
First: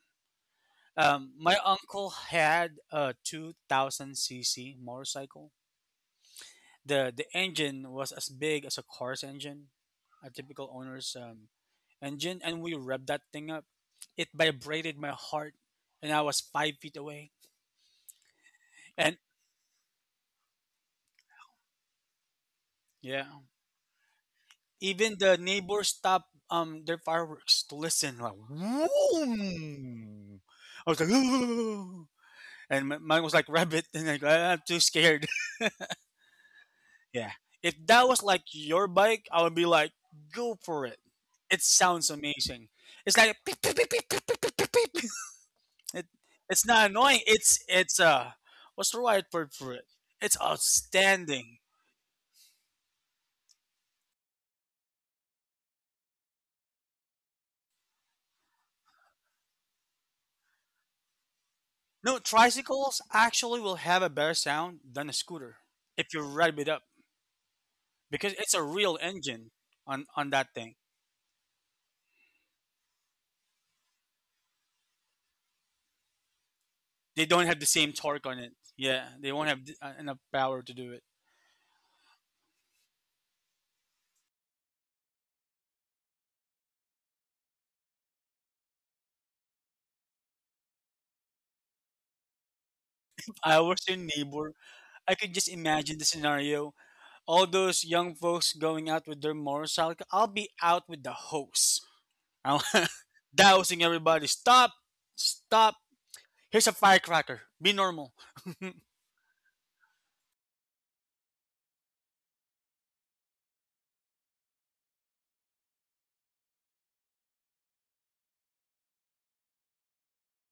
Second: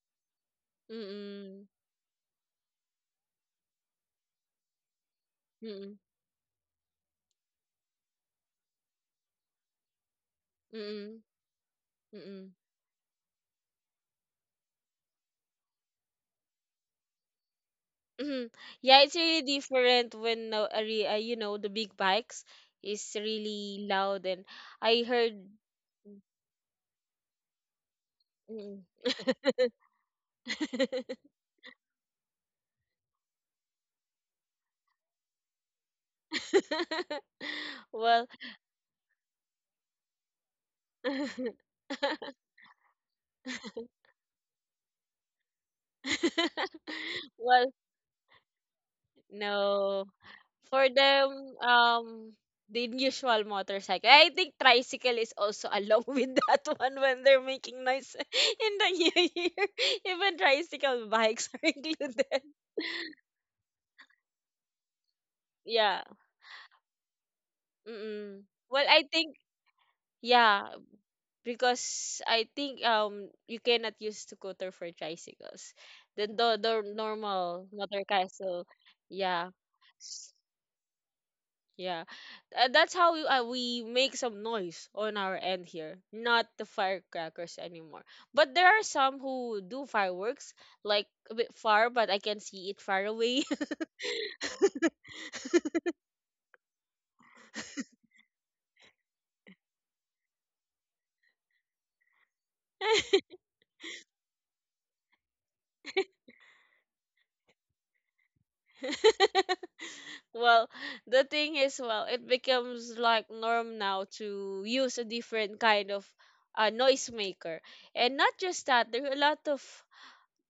Speaker 2: Um, my
Speaker 1: Mm-mm.
Speaker 2: uncle had a two thousand cc motorcycle.
Speaker 1: Mm-mm.
Speaker 2: The the engine was as big as a car's engine, a typical owner's,
Speaker 1: Mm-mm.
Speaker 2: um, engine,
Speaker 1: Mm-mm.
Speaker 2: and we revved that thing up. It vibrated my heart, and I was five feet away.
Speaker 1: Mhm. Yeah, it's
Speaker 2: And
Speaker 1: really different when uh, a re- uh, you know, the big bikes is
Speaker 2: yeah,
Speaker 1: really loud. And I
Speaker 2: even the
Speaker 1: heard.
Speaker 2: neighbors stopped um their fireworks to listen. Like,
Speaker 1: Mm.
Speaker 2: Vroom! I was like, "Ooh." And mi- mine was like rabbit, and like, "Ah, I'm too scared." Yeah, if that was
Speaker 1: Well.
Speaker 2: like your bike, I would be like, go for it. It sounds amazing. It's like beep, beep, beep, beep, beep, beep, beep, beep, beep. It, it's not annoying. It's
Speaker 1: Well,
Speaker 2: it's uh, what's the right word for it?
Speaker 1: no.
Speaker 2: It's
Speaker 1: For them,
Speaker 2: outstanding.
Speaker 1: um the usual motorcycle. I think tricycle is also along with that one when they're making noise in the new year. Even tricycle bikes are
Speaker 2: No,
Speaker 1: included.
Speaker 2: tricycles actually will have a better sound than a scooter
Speaker 1: Yeah.
Speaker 2: if you rev it up. Because
Speaker 1: Mm-mm.
Speaker 2: it's a
Speaker 1: Well,
Speaker 2: real
Speaker 1: I think
Speaker 2: engine on on that
Speaker 1: yeah,
Speaker 2: thing.
Speaker 1: because I think um you cannot use scooter for tricycles. The the, the
Speaker 2: They don't have the
Speaker 1: normal
Speaker 2: same
Speaker 1: motor
Speaker 2: torque on it.
Speaker 1: castle.
Speaker 2: Yeah, they won't
Speaker 1: Yeah.
Speaker 2: have th- uh, enough
Speaker 1: S-
Speaker 2: power to do it.
Speaker 1: Yeah. Uh, that's how we, uh, we make some noise on our end here. Not the firecrackers anymore. But there are some who do fireworks like a bit far, but I can see it far
Speaker 2: If
Speaker 1: away.
Speaker 2: I was your neighbor, I could just imagine the scenario. All those young folks going out with their motorcycle. I'll be out with the hose, I'll- dousing everybody. Stop, stop. Here's a firecracker. Be normal.
Speaker 1: Well, the thing is, well, it becomes like norm now to use a different kind of uh, noisemaker. And not just that, there are a lot of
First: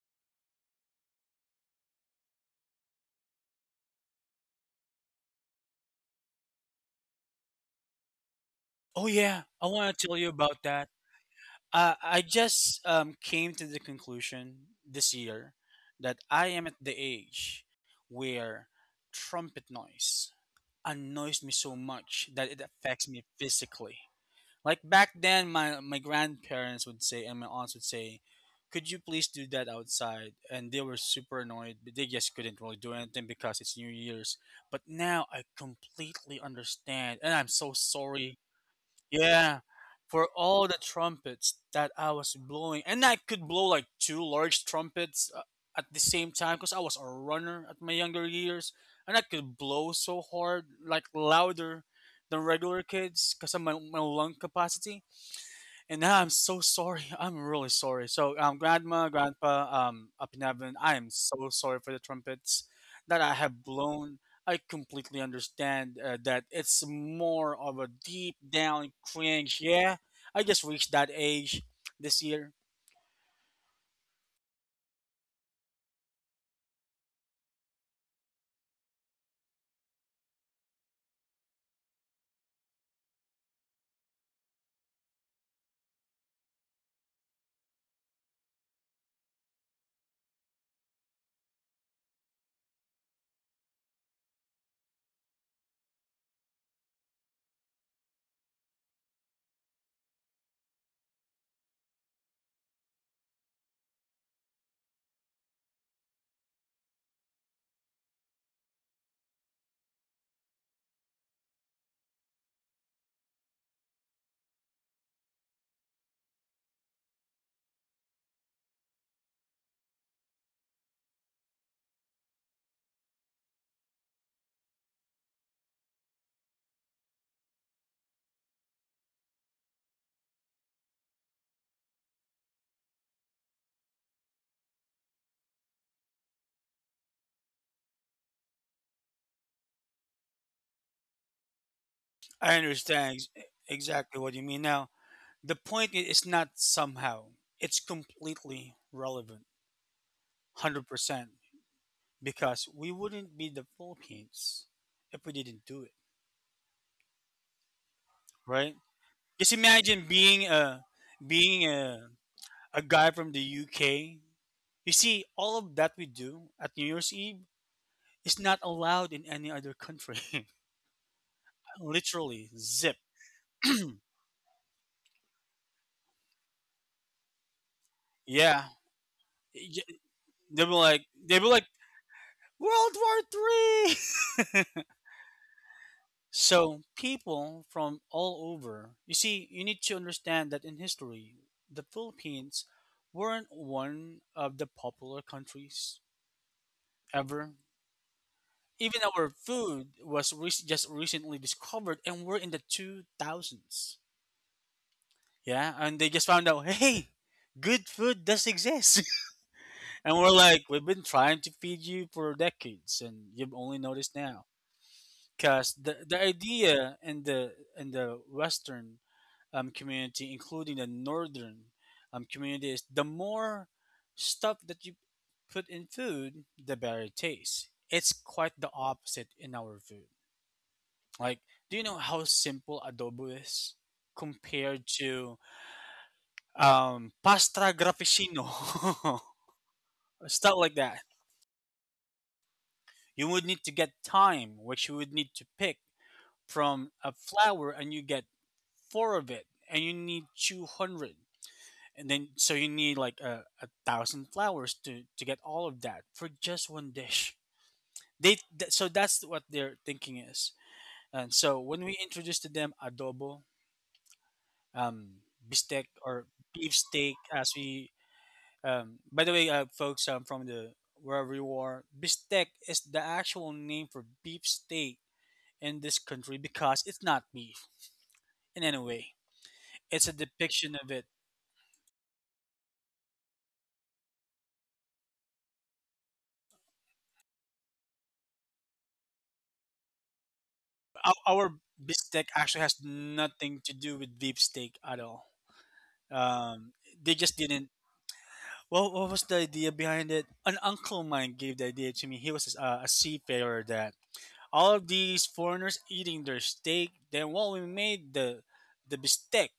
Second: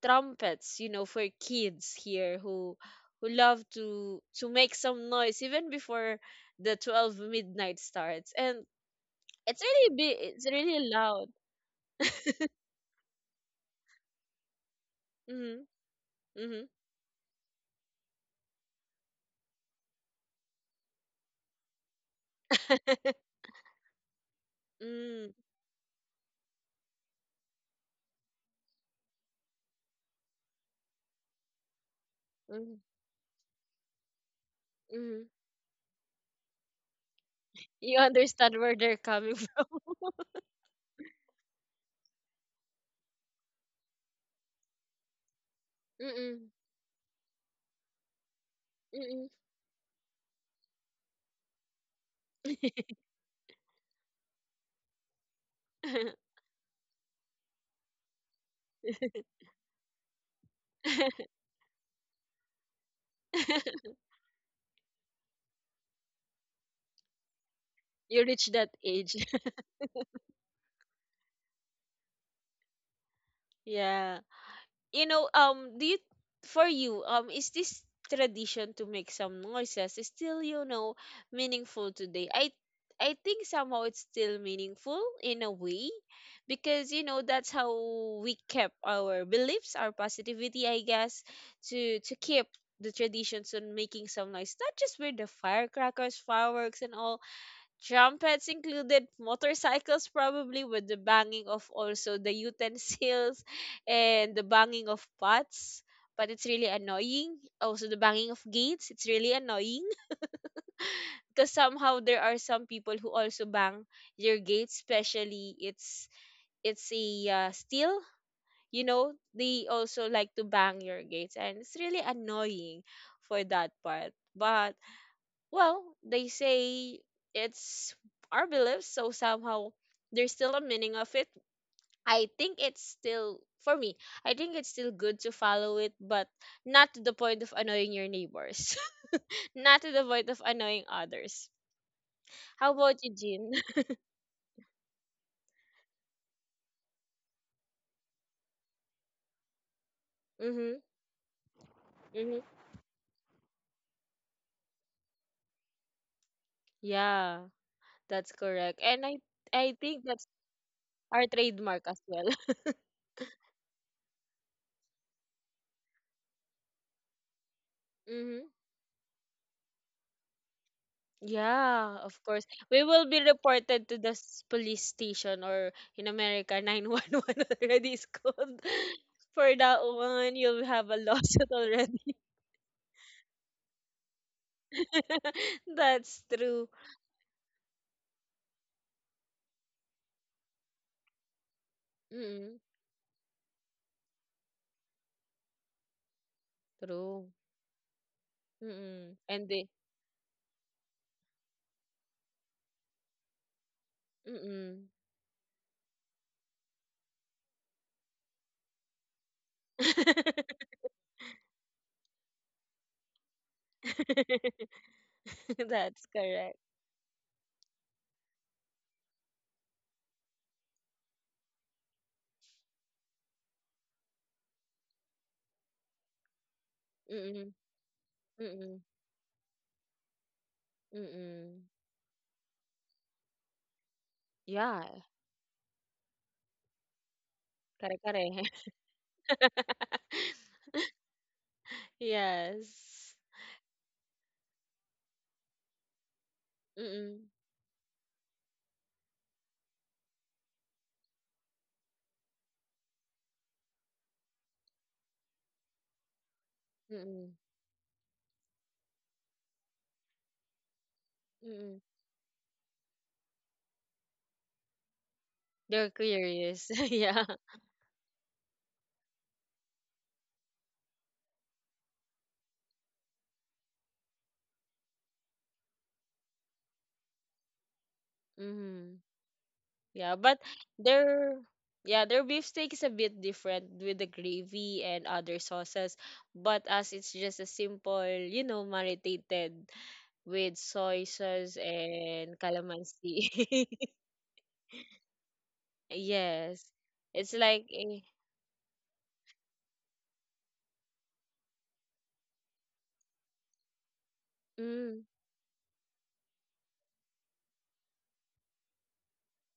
Speaker 1: trumpets, you know, for kids here who who love to to make some noise even before the twelve midnight starts. And
Speaker 2: Oh yeah,
Speaker 1: it's
Speaker 2: I
Speaker 1: really
Speaker 2: want to
Speaker 1: big,
Speaker 2: tell you
Speaker 1: it's
Speaker 2: about
Speaker 1: really
Speaker 2: that.
Speaker 1: loud.
Speaker 2: Uh, I just, um, came to the conclusion this year
Speaker 1: Mhm.
Speaker 2: that I am
Speaker 1: Mhm.
Speaker 2: at the age where trumpet noise annoys me so much that it affects me physically. Like back
Speaker 1: Mm,
Speaker 2: then, my, my grandparents would say, and my aunts would say, "Could you please do that outside?" And they were super annoyed, but they just couldn't really
Speaker 1: mm,
Speaker 2: do anything because it's New Year's. But now
Speaker 1: mm.
Speaker 2: I completely understand, and I'm so
Speaker 1: You
Speaker 2: sorry,
Speaker 1: understand where they're coming
Speaker 2: yeah,
Speaker 1: from.
Speaker 2: for all the trumpets that I was blowing, and I could blow like two large trumpets, uh, at the same time
Speaker 1: Mm-mm.
Speaker 2: because I was a runner at my younger years, and I
Speaker 1: Mm-mm.
Speaker 2: could blow so hard, like louder than regular kids, because of my, my lung capacity. And now I'm so sorry. I'm really sorry. So, um, grandma, grandpa, um, up in heaven, I am so sorry for the trumpets that I have blown. I completely understand, uh, that it's more of a
Speaker 1: You
Speaker 2: deep
Speaker 1: reach that
Speaker 2: down
Speaker 1: age.
Speaker 2: cringe. Yeah, I just reached that age this year.
Speaker 1: Yeah. You know, um, do you for you, um, is this tradition to make some noises is still, you know, meaningful today? I I think somehow it's still meaningful in a way because you know that's how we kept our beliefs, our positivity, I guess, to to keep the traditions on making some noise. Not just with the firecrackers, fireworks and all, trumpets included, motorcycles, probably with the banging of also the utensils, and the banging of pots. But it's really annoying. Also, the banging of gates, it's really annoying because somehow there are some people who also bang your gates, especially it's it's a uh, steel. You know, they also like to bang your gates, and it's really annoying for that part. But well, they say it's our beliefs, so somehow there's still a meaning of it. I think it's still for me. I think it's still good to follow it, but not to the point of annoying your neighbors, not to the point of annoying others.
Speaker 2: I
Speaker 1: How about
Speaker 2: understand
Speaker 1: you,
Speaker 2: ex-
Speaker 1: Jean?
Speaker 2: exactly what you mean. Now, the point i- is not somehow, it's completely relevant,
Speaker 1: Mhm,
Speaker 2: one hundred percent,
Speaker 1: mhm.
Speaker 2: because we wouldn't be the Philippines if we didn't do it,
Speaker 1: Yeah, that's
Speaker 2: right?
Speaker 1: correct, and I
Speaker 2: Just
Speaker 1: I
Speaker 2: imagine
Speaker 1: think that's
Speaker 2: being a
Speaker 1: our
Speaker 2: being
Speaker 1: trademark as
Speaker 2: a
Speaker 1: well.
Speaker 2: a guy from the U K. You see, all of that we do at New Year's Eve is
Speaker 1: Mm-hmm.
Speaker 2: not allowed in any other country.
Speaker 1: Yeah, of
Speaker 2: Literally,
Speaker 1: course. We
Speaker 2: zip.
Speaker 1: will be reported to the s- police station or in America, nine one one already is
Speaker 2: Yeah,
Speaker 1: called. For that
Speaker 2: Y-
Speaker 1: one,
Speaker 2: they
Speaker 1: you'll
Speaker 2: were
Speaker 1: have a
Speaker 2: like they were
Speaker 1: lawsuit
Speaker 2: like
Speaker 1: already.
Speaker 2: World War Three.
Speaker 1: That's true.
Speaker 2: So people from all over. You see, you need to understand that in history, the
Speaker 1: Mm-mm,
Speaker 2: Philippines weren't one of the popular countries
Speaker 1: true.
Speaker 2: ever. Even
Speaker 1: Mm-mm.
Speaker 2: our
Speaker 1: And they,
Speaker 2: food was rec- just recently discovered, and we're in the two thousands.
Speaker 1: mm-mm.
Speaker 2: Yeah, and they just found out, "Hey, good food does exist," and we're like, we've been trying to feed you for decades, and you've only noticed now. Because the
Speaker 1: That's
Speaker 2: the
Speaker 1: correct.
Speaker 2: idea in the in the Western, um, community, including the Northern, um, community, is the more stuff that you put in food, the better it
Speaker 1: Mm-mm,
Speaker 2: tastes. It's quite the
Speaker 1: mm-mm,
Speaker 2: opposite in our food. Like,
Speaker 1: mm-mm.
Speaker 2: do you know how simple adobo is compared
Speaker 1: Yeah,
Speaker 2: to, um, pasta
Speaker 1: kare kare.
Speaker 2: graficino? Stuff like that.
Speaker 1: Yes.
Speaker 2: You would need to get thyme, which you would need to pick from a
Speaker 1: Mm-mm,
Speaker 2: flower, and you get four of it, and you need two hundred. And then, so you need like a, a thousand flowers to, to get all of that for just one
Speaker 1: mm-mm,
Speaker 2: dish. They th- so that's what their thinking is. And so when
Speaker 1: mm-mm.
Speaker 2: we introduce to them adobo, um, bistec
Speaker 1: They're
Speaker 2: or beef
Speaker 1: curious.
Speaker 2: steak,
Speaker 1: Yeah.
Speaker 2: as we, um, by the way, uh, folks, um, from the, wherever you are, bistec is the actual name for beef steak in this country because it's not beef in any
Speaker 1: Hmm.
Speaker 2: way. It's a
Speaker 1: Yeah, but
Speaker 2: depiction of it.
Speaker 1: their yeah, their beefsteak is a bit different with the gravy and other sauces. But as it's just a simple, you know, marinated with soy
Speaker 2: Our, our
Speaker 1: sauce
Speaker 2: bistec
Speaker 1: and
Speaker 2: actually has nothing
Speaker 1: calamansi.
Speaker 2: to do with beef steak at all.
Speaker 1: Yes.
Speaker 2: um, they just
Speaker 1: It's
Speaker 2: didn't.
Speaker 1: like a,
Speaker 2: Well, what was the idea behind it? An uncle of mine gave the idea to me. He was a, a seafarer, that all of
Speaker 1: mm,
Speaker 2: these foreigners eating their steak, then what we made, the the bistec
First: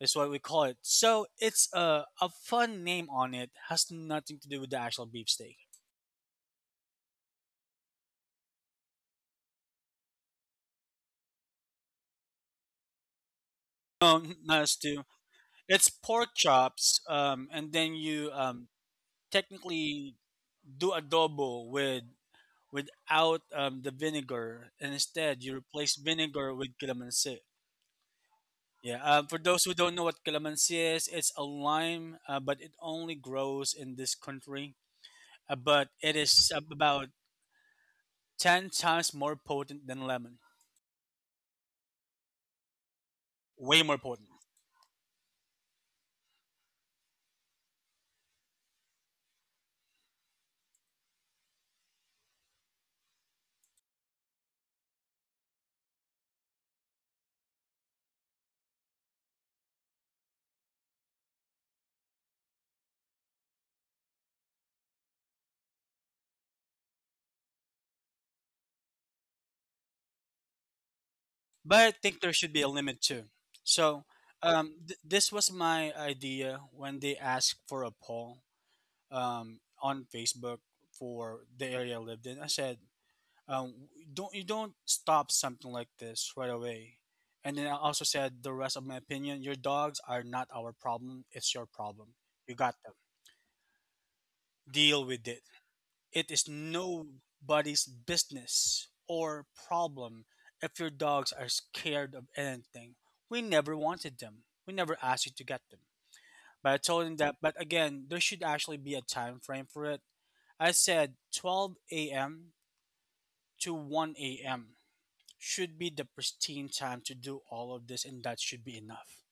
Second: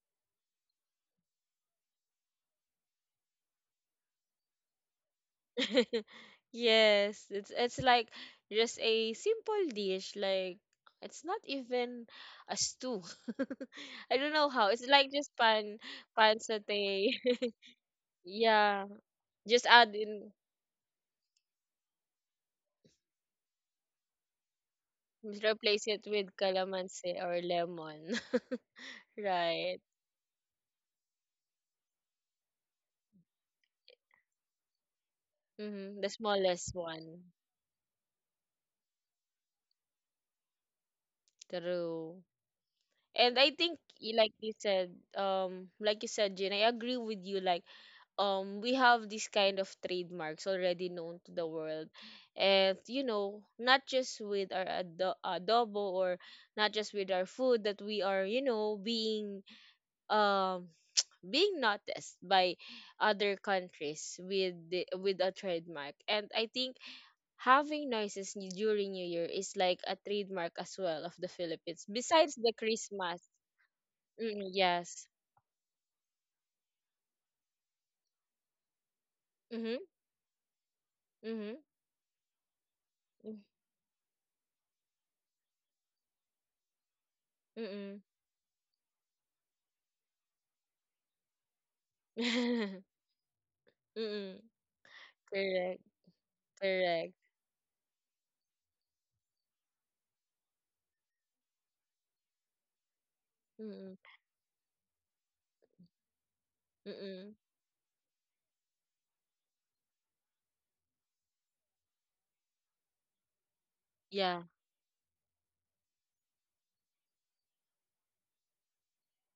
Speaker 2: is what we call it. So it's a a fun name on it. Has nothing to do with the actual beefsteak.
Speaker 1: yes, it's it's like just a simple dish. Like it's not even a stew. I
Speaker 2: No,
Speaker 1: don't
Speaker 2: n-
Speaker 1: know
Speaker 2: not
Speaker 1: how.
Speaker 2: a
Speaker 1: It's
Speaker 2: stew.
Speaker 1: like just pan
Speaker 2: It's pork
Speaker 1: pan
Speaker 2: chops,
Speaker 1: satay.
Speaker 2: um, and then you, um,
Speaker 1: Yeah, just add
Speaker 2: technically
Speaker 1: in,
Speaker 2: do adobo with without, um, the vinegar, and instead you
Speaker 1: replace
Speaker 2: replace
Speaker 1: it with
Speaker 2: vinegar with
Speaker 1: calamansi
Speaker 2: calamansi.
Speaker 1: or lemon.
Speaker 2: Yeah, um, for those who
Speaker 1: Right.
Speaker 2: don't know what calamansi is, it's a lime, uh, but it only grows in this country. Uh, but
Speaker 1: Mm-hmm. The
Speaker 2: it is
Speaker 1: smallest
Speaker 2: about
Speaker 1: one.
Speaker 2: ten times more potent than lemon.
Speaker 1: True. And I think,
Speaker 2: Way more
Speaker 1: y-
Speaker 2: potent.
Speaker 1: like you said, um, like you said, Jane, I agree with you. Like, um we have this kind of trademarks already known to the world, and you know, not just with our ado- adobo or not just with our food that we are, you know, being um being noticed by other countries with the, with a trademark. And I think having noises ni- during new year is like a trademark as well of the
Speaker 2: But
Speaker 1: philippines,
Speaker 2: I think
Speaker 1: besides
Speaker 2: there
Speaker 1: the
Speaker 2: should be a limit
Speaker 1: christmas.
Speaker 2: too. So,
Speaker 1: Mm,
Speaker 2: um, th-
Speaker 1: yes.
Speaker 2: this was my idea when they asked for a poll, um,
Speaker 1: Mhm.
Speaker 2: on Facebook for
Speaker 1: Mhm.
Speaker 2: the area I lived in. I said,
Speaker 1: Mm.
Speaker 2: um, don't, you don't stop something like this right away. And then I
Speaker 1: Mm-mm.
Speaker 2: also said the rest of my opinion. Your dogs are not our problem. It's your problem. You got them.
Speaker 1: Mm-mm.
Speaker 2: Deal with it.
Speaker 1: Correct.
Speaker 2: It is
Speaker 1: Correct.
Speaker 2: nobody's business or problem if your dogs are scared of anything. We never
Speaker 1: Mm-mm.
Speaker 2: wanted them. We never asked you to get them. But I told him
Speaker 1: Mm-mm.
Speaker 2: that, but again, there should actually be a time frame for it. I said twelve a m to
Speaker 1: Yeah.
Speaker 2: one a m should be the pristine time to do all of this, and that should be enough.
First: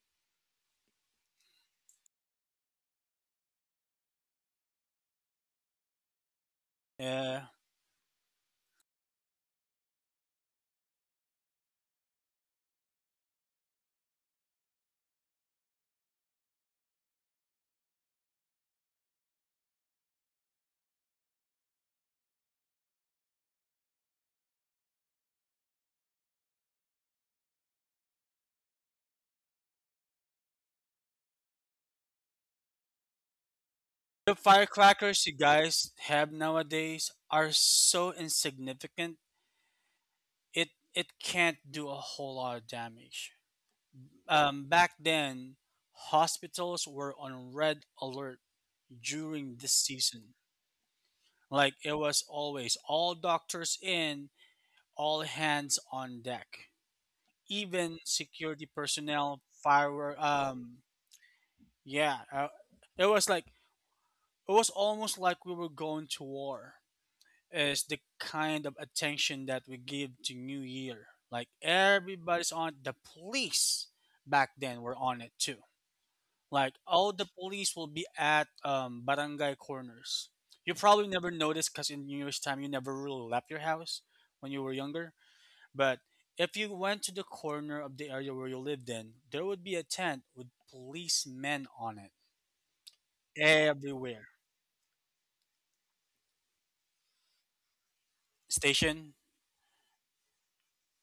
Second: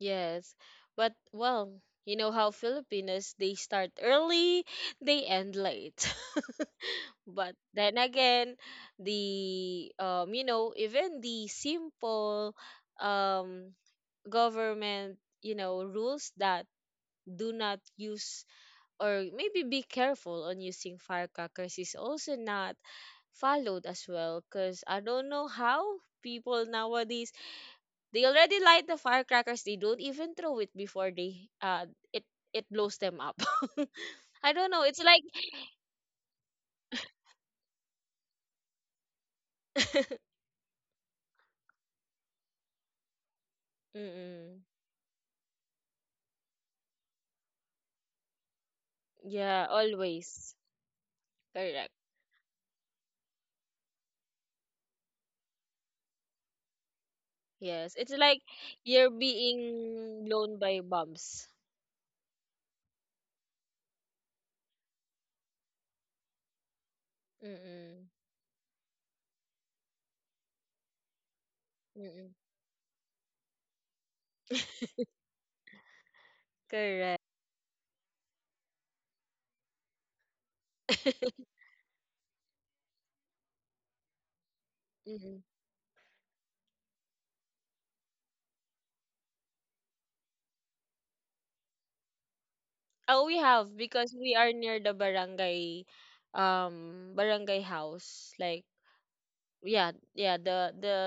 Speaker 1: Yes. But well, you know how Filipinos, they start early, they end late.
Speaker 2: Yeah.
Speaker 1: But then again, the um you know, even the simple um government, you know, rules that do not use or maybe be careful on using firecrackers is also not followed as well because I don't know how people nowadays. They already light the firecrackers. They don't even throw it before they uh it it blows them up.
Speaker 2: The
Speaker 1: I don't know. It's like
Speaker 2: firecrackers you guys have nowadays are so insignificant it it can't do a whole lot of damage.
Speaker 1: mm-mm.
Speaker 2: Um, back then, hospitals were on red alert during
Speaker 1: Yeah,
Speaker 2: this season.
Speaker 1: always.
Speaker 2: Like
Speaker 1: Correct.
Speaker 2: it was always all doctors in, all hands on deck.
Speaker 1: Yes.
Speaker 2: Even
Speaker 1: It's like
Speaker 2: security
Speaker 1: you're
Speaker 2: personnel, firework.
Speaker 1: being blown by
Speaker 2: Um,
Speaker 1: bombs.
Speaker 2: yeah, uh, it was like it was almost like we were going to war, is the
Speaker 1: Mm-mm.
Speaker 2: kind of attention that we give to New Year. Like
Speaker 1: Mm-mm.
Speaker 2: everybody's on the police back then were on it too. Like all
Speaker 1: Correct.
Speaker 2: the police will be at, um, barangay corners. You probably never noticed because in New Year's time you never really left your house when you were younger.
Speaker 1: Mm-mm.
Speaker 2: But if you went to the corner of the area where you lived in, there would be a tent with policemen on it
Speaker 1: Oh, we have because
Speaker 2: everywhere.
Speaker 1: we are near the barangay um barangay house. Like,
Speaker 2: Station,
Speaker 1: yeah, yeah, the the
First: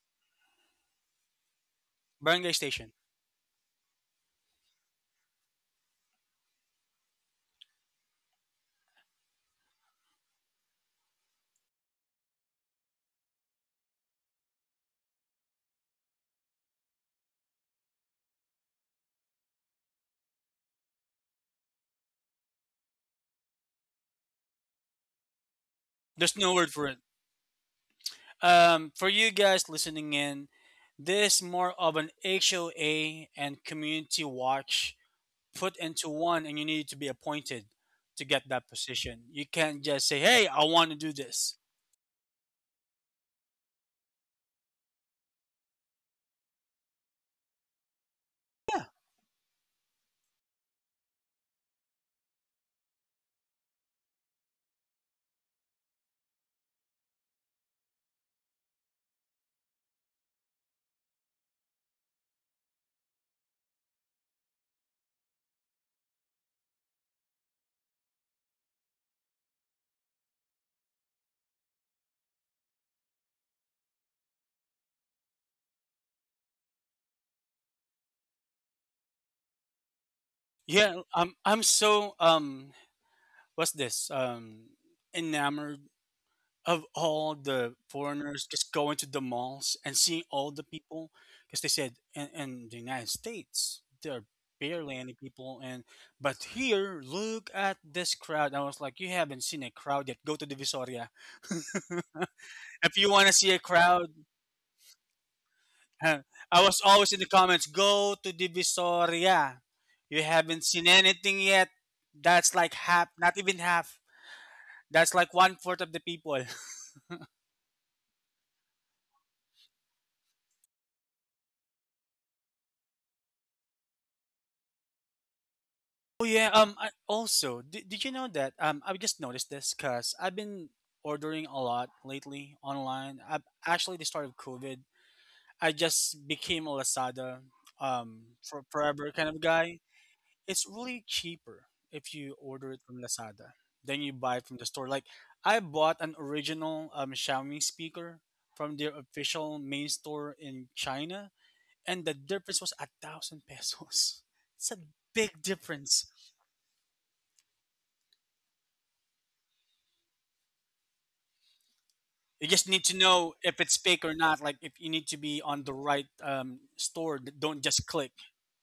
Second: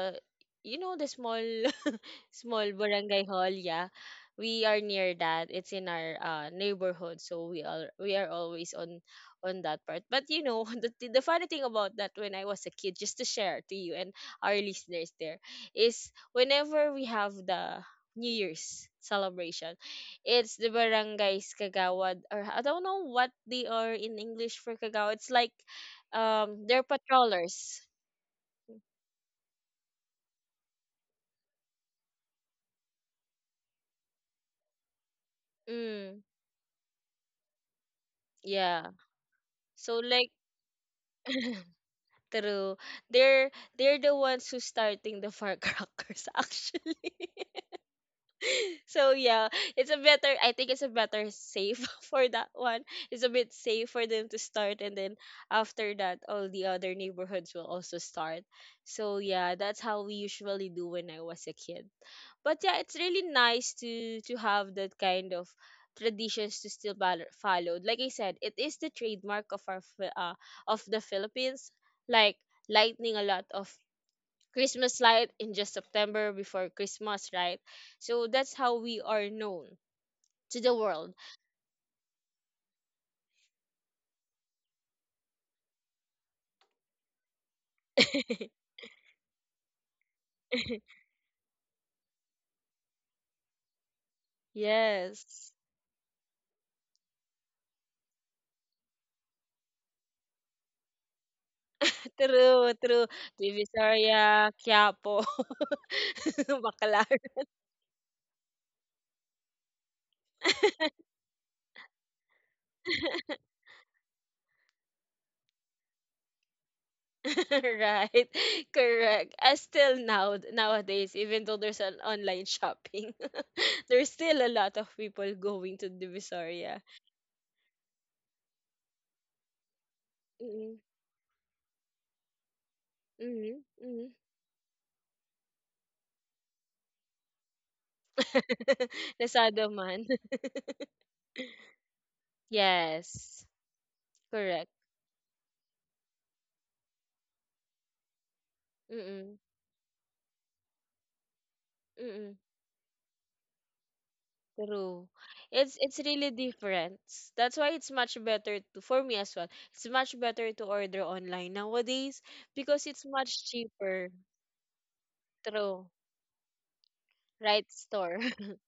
Speaker 1: you know the small.
Speaker 2: barangay
Speaker 1: Small
Speaker 2: station.
Speaker 1: barangay hall, yeah. We are near that. It's in our uh, neighborhood, so we are, we are always on on that part. But you know, the the funny thing about that when I was a kid, just to share to you and our listeners there, is whenever we have the New Year's celebration, it's the barangays kagawad, or I don't know what they are in English for kagawad. It's like
Speaker 2: There's no
Speaker 1: um
Speaker 2: word
Speaker 1: they're
Speaker 2: for it.
Speaker 1: patrollers.
Speaker 2: Um, for you guys listening in, this is more of an H O A and community watch put into
Speaker 1: Mm,
Speaker 2: one, and you need to be appointed to get that
Speaker 1: yeah.
Speaker 2: position. You can't
Speaker 1: So
Speaker 2: just say,
Speaker 1: like,
Speaker 2: "Hey, I want to do this."
Speaker 1: true. They're they're the ones who's starting the firecrackers actually. So yeah, it's a better, I think it's a better safe for that one. It's a bit safe for them to start, and then after that all the other neighborhoods will also start. So yeah, that's how we usually do when I was a kid. But yeah, it's really nice to to have that kind of traditions to still bal- followed. Like I said, it is the trademark of our Fi- uh, of the Philippines, like lighting a lot of Christmas light in just September before Christmas, right? So that's how we are known to the
Speaker 2: Yeah,
Speaker 1: world.
Speaker 2: I'm. I'm so um. What's this? Um, enamored of all the foreigners just going to the malls and seeing all the people, because they said in, in the United States there are barely any
Speaker 1: Yes.
Speaker 2: people, and but here, look at this crowd. I was like, "You haven't seen a crowd yet, go to the Visoria,"
Speaker 1: True,
Speaker 2: if
Speaker 1: true.
Speaker 2: you want to see a crowd.
Speaker 1: Divisoria, Quiapo,
Speaker 2: Huh, I was
Speaker 1: Bacalar.
Speaker 2: always in the comments, "Go to the Visoria, you haven't seen anything yet, that's like half, not even half, that's like one fourth of the people."
Speaker 1: Right, correct, as still now nowadays, even though there's an online shopping, there's still a lot of people going to
Speaker 2: Oh yeah. Um.
Speaker 1: divisoria.
Speaker 2: I, also, did, did you know that? Um. I just noticed this because I've
Speaker 1: Mm-hmm,
Speaker 2: been ordering a lot lately online. I,
Speaker 1: mm-hmm,
Speaker 2: actually,
Speaker 1: mm-hmm.
Speaker 2: the start of COVID, I just became a Lazada, um, for forever kind of
Speaker 1: Nasado
Speaker 2: guy.
Speaker 1: man.
Speaker 2: It's really cheaper if you order it from
Speaker 1: Yes,
Speaker 2: Lazada than you buy it from
Speaker 1: correct.
Speaker 2: the store. Like, I bought an original um Xiaomi speaker from their
Speaker 1: Mm-mm,
Speaker 2: official main store in China, and the
Speaker 1: mm-mm,
Speaker 2: difference was a thousand pesos. It's a
Speaker 1: true.
Speaker 2: big
Speaker 1: It's it's
Speaker 2: difference.
Speaker 1: really different. That's why it's much better to for me as well. It's much better to order online nowadays
Speaker 2: You just
Speaker 1: because
Speaker 2: need to
Speaker 1: it's
Speaker 2: know
Speaker 1: much
Speaker 2: if it's fake
Speaker 1: cheaper.
Speaker 2: or not. Like if you need to be on the
Speaker 1: True.
Speaker 2: right, um, store, d- don't
Speaker 1: Right
Speaker 2: just click.
Speaker 1: store.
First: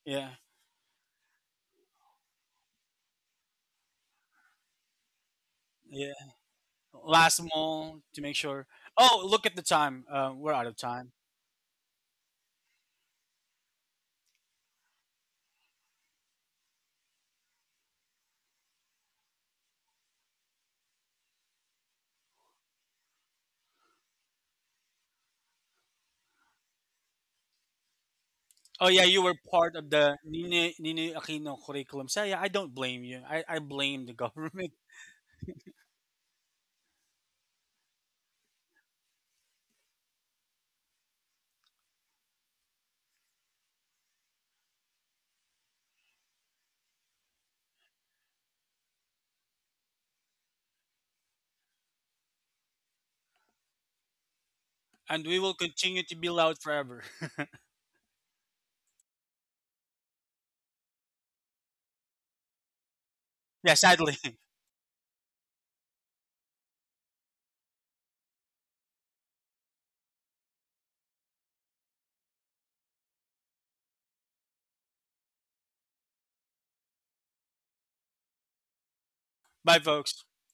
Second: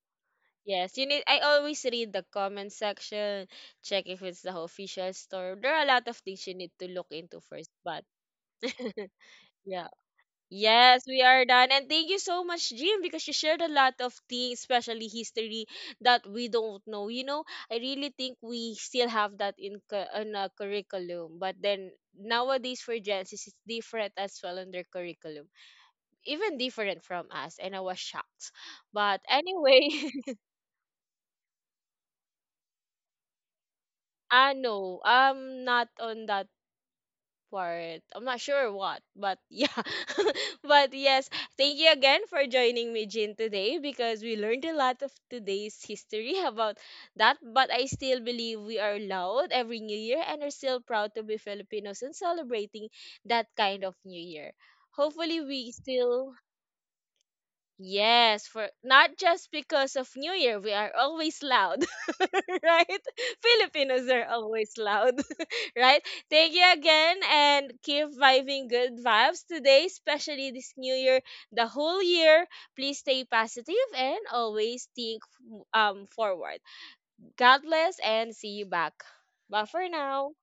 Speaker 2: Yeah,
Speaker 1: Yes, you need. I always read the comment section, check if it's the official store. There are a lot
Speaker 2: yeah.
Speaker 1: of things you need to look into
Speaker 2: Last
Speaker 1: first,
Speaker 2: mall
Speaker 1: but
Speaker 2: to make sure. Oh, look at the
Speaker 1: yeah.
Speaker 2: time. Uh, we're out of
Speaker 1: Yes,
Speaker 2: time.
Speaker 1: we are done. And thank you so much, Jim, because you shared a lot of things, especially history that we don't know. You know, I really think we still have that in cu- in a curriculum, but then nowadays for Gen Z, it's different as well in their curriculum, even different from us. And I was shocked.
Speaker 2: Oh yeah,
Speaker 1: But
Speaker 2: you were part
Speaker 1: anyway,
Speaker 2: of the Nini, Nini Aquino curriculum. So yeah, I don't blame you. I, I blame the
Speaker 1: ah,
Speaker 2: government,
Speaker 1: no. I'm not on that part. I'm not sure what, but yeah. But yes, thank you again for joining me, Jin, today, because we learned a lot of today's history about that. But I still believe we are loud every New Year and are still proud to be Filipinos and celebrating that kind of New Year.
Speaker 2: and we will
Speaker 1: Hopefully, we
Speaker 2: continue to be
Speaker 1: still.
Speaker 2: loud forever.
Speaker 1: Yes, for not just because of New Year, we are always loud, right?
Speaker 2: Yeah, sadly.
Speaker 1: Filipinos are always loud, right? Thank you again, and keep vibing good vibes today, especially this new year, the whole year. Please stay positive and always think um forward. God bless and see you back. Bye
Speaker 2: Bye,
Speaker 1: for
Speaker 2: folks.
Speaker 1: now.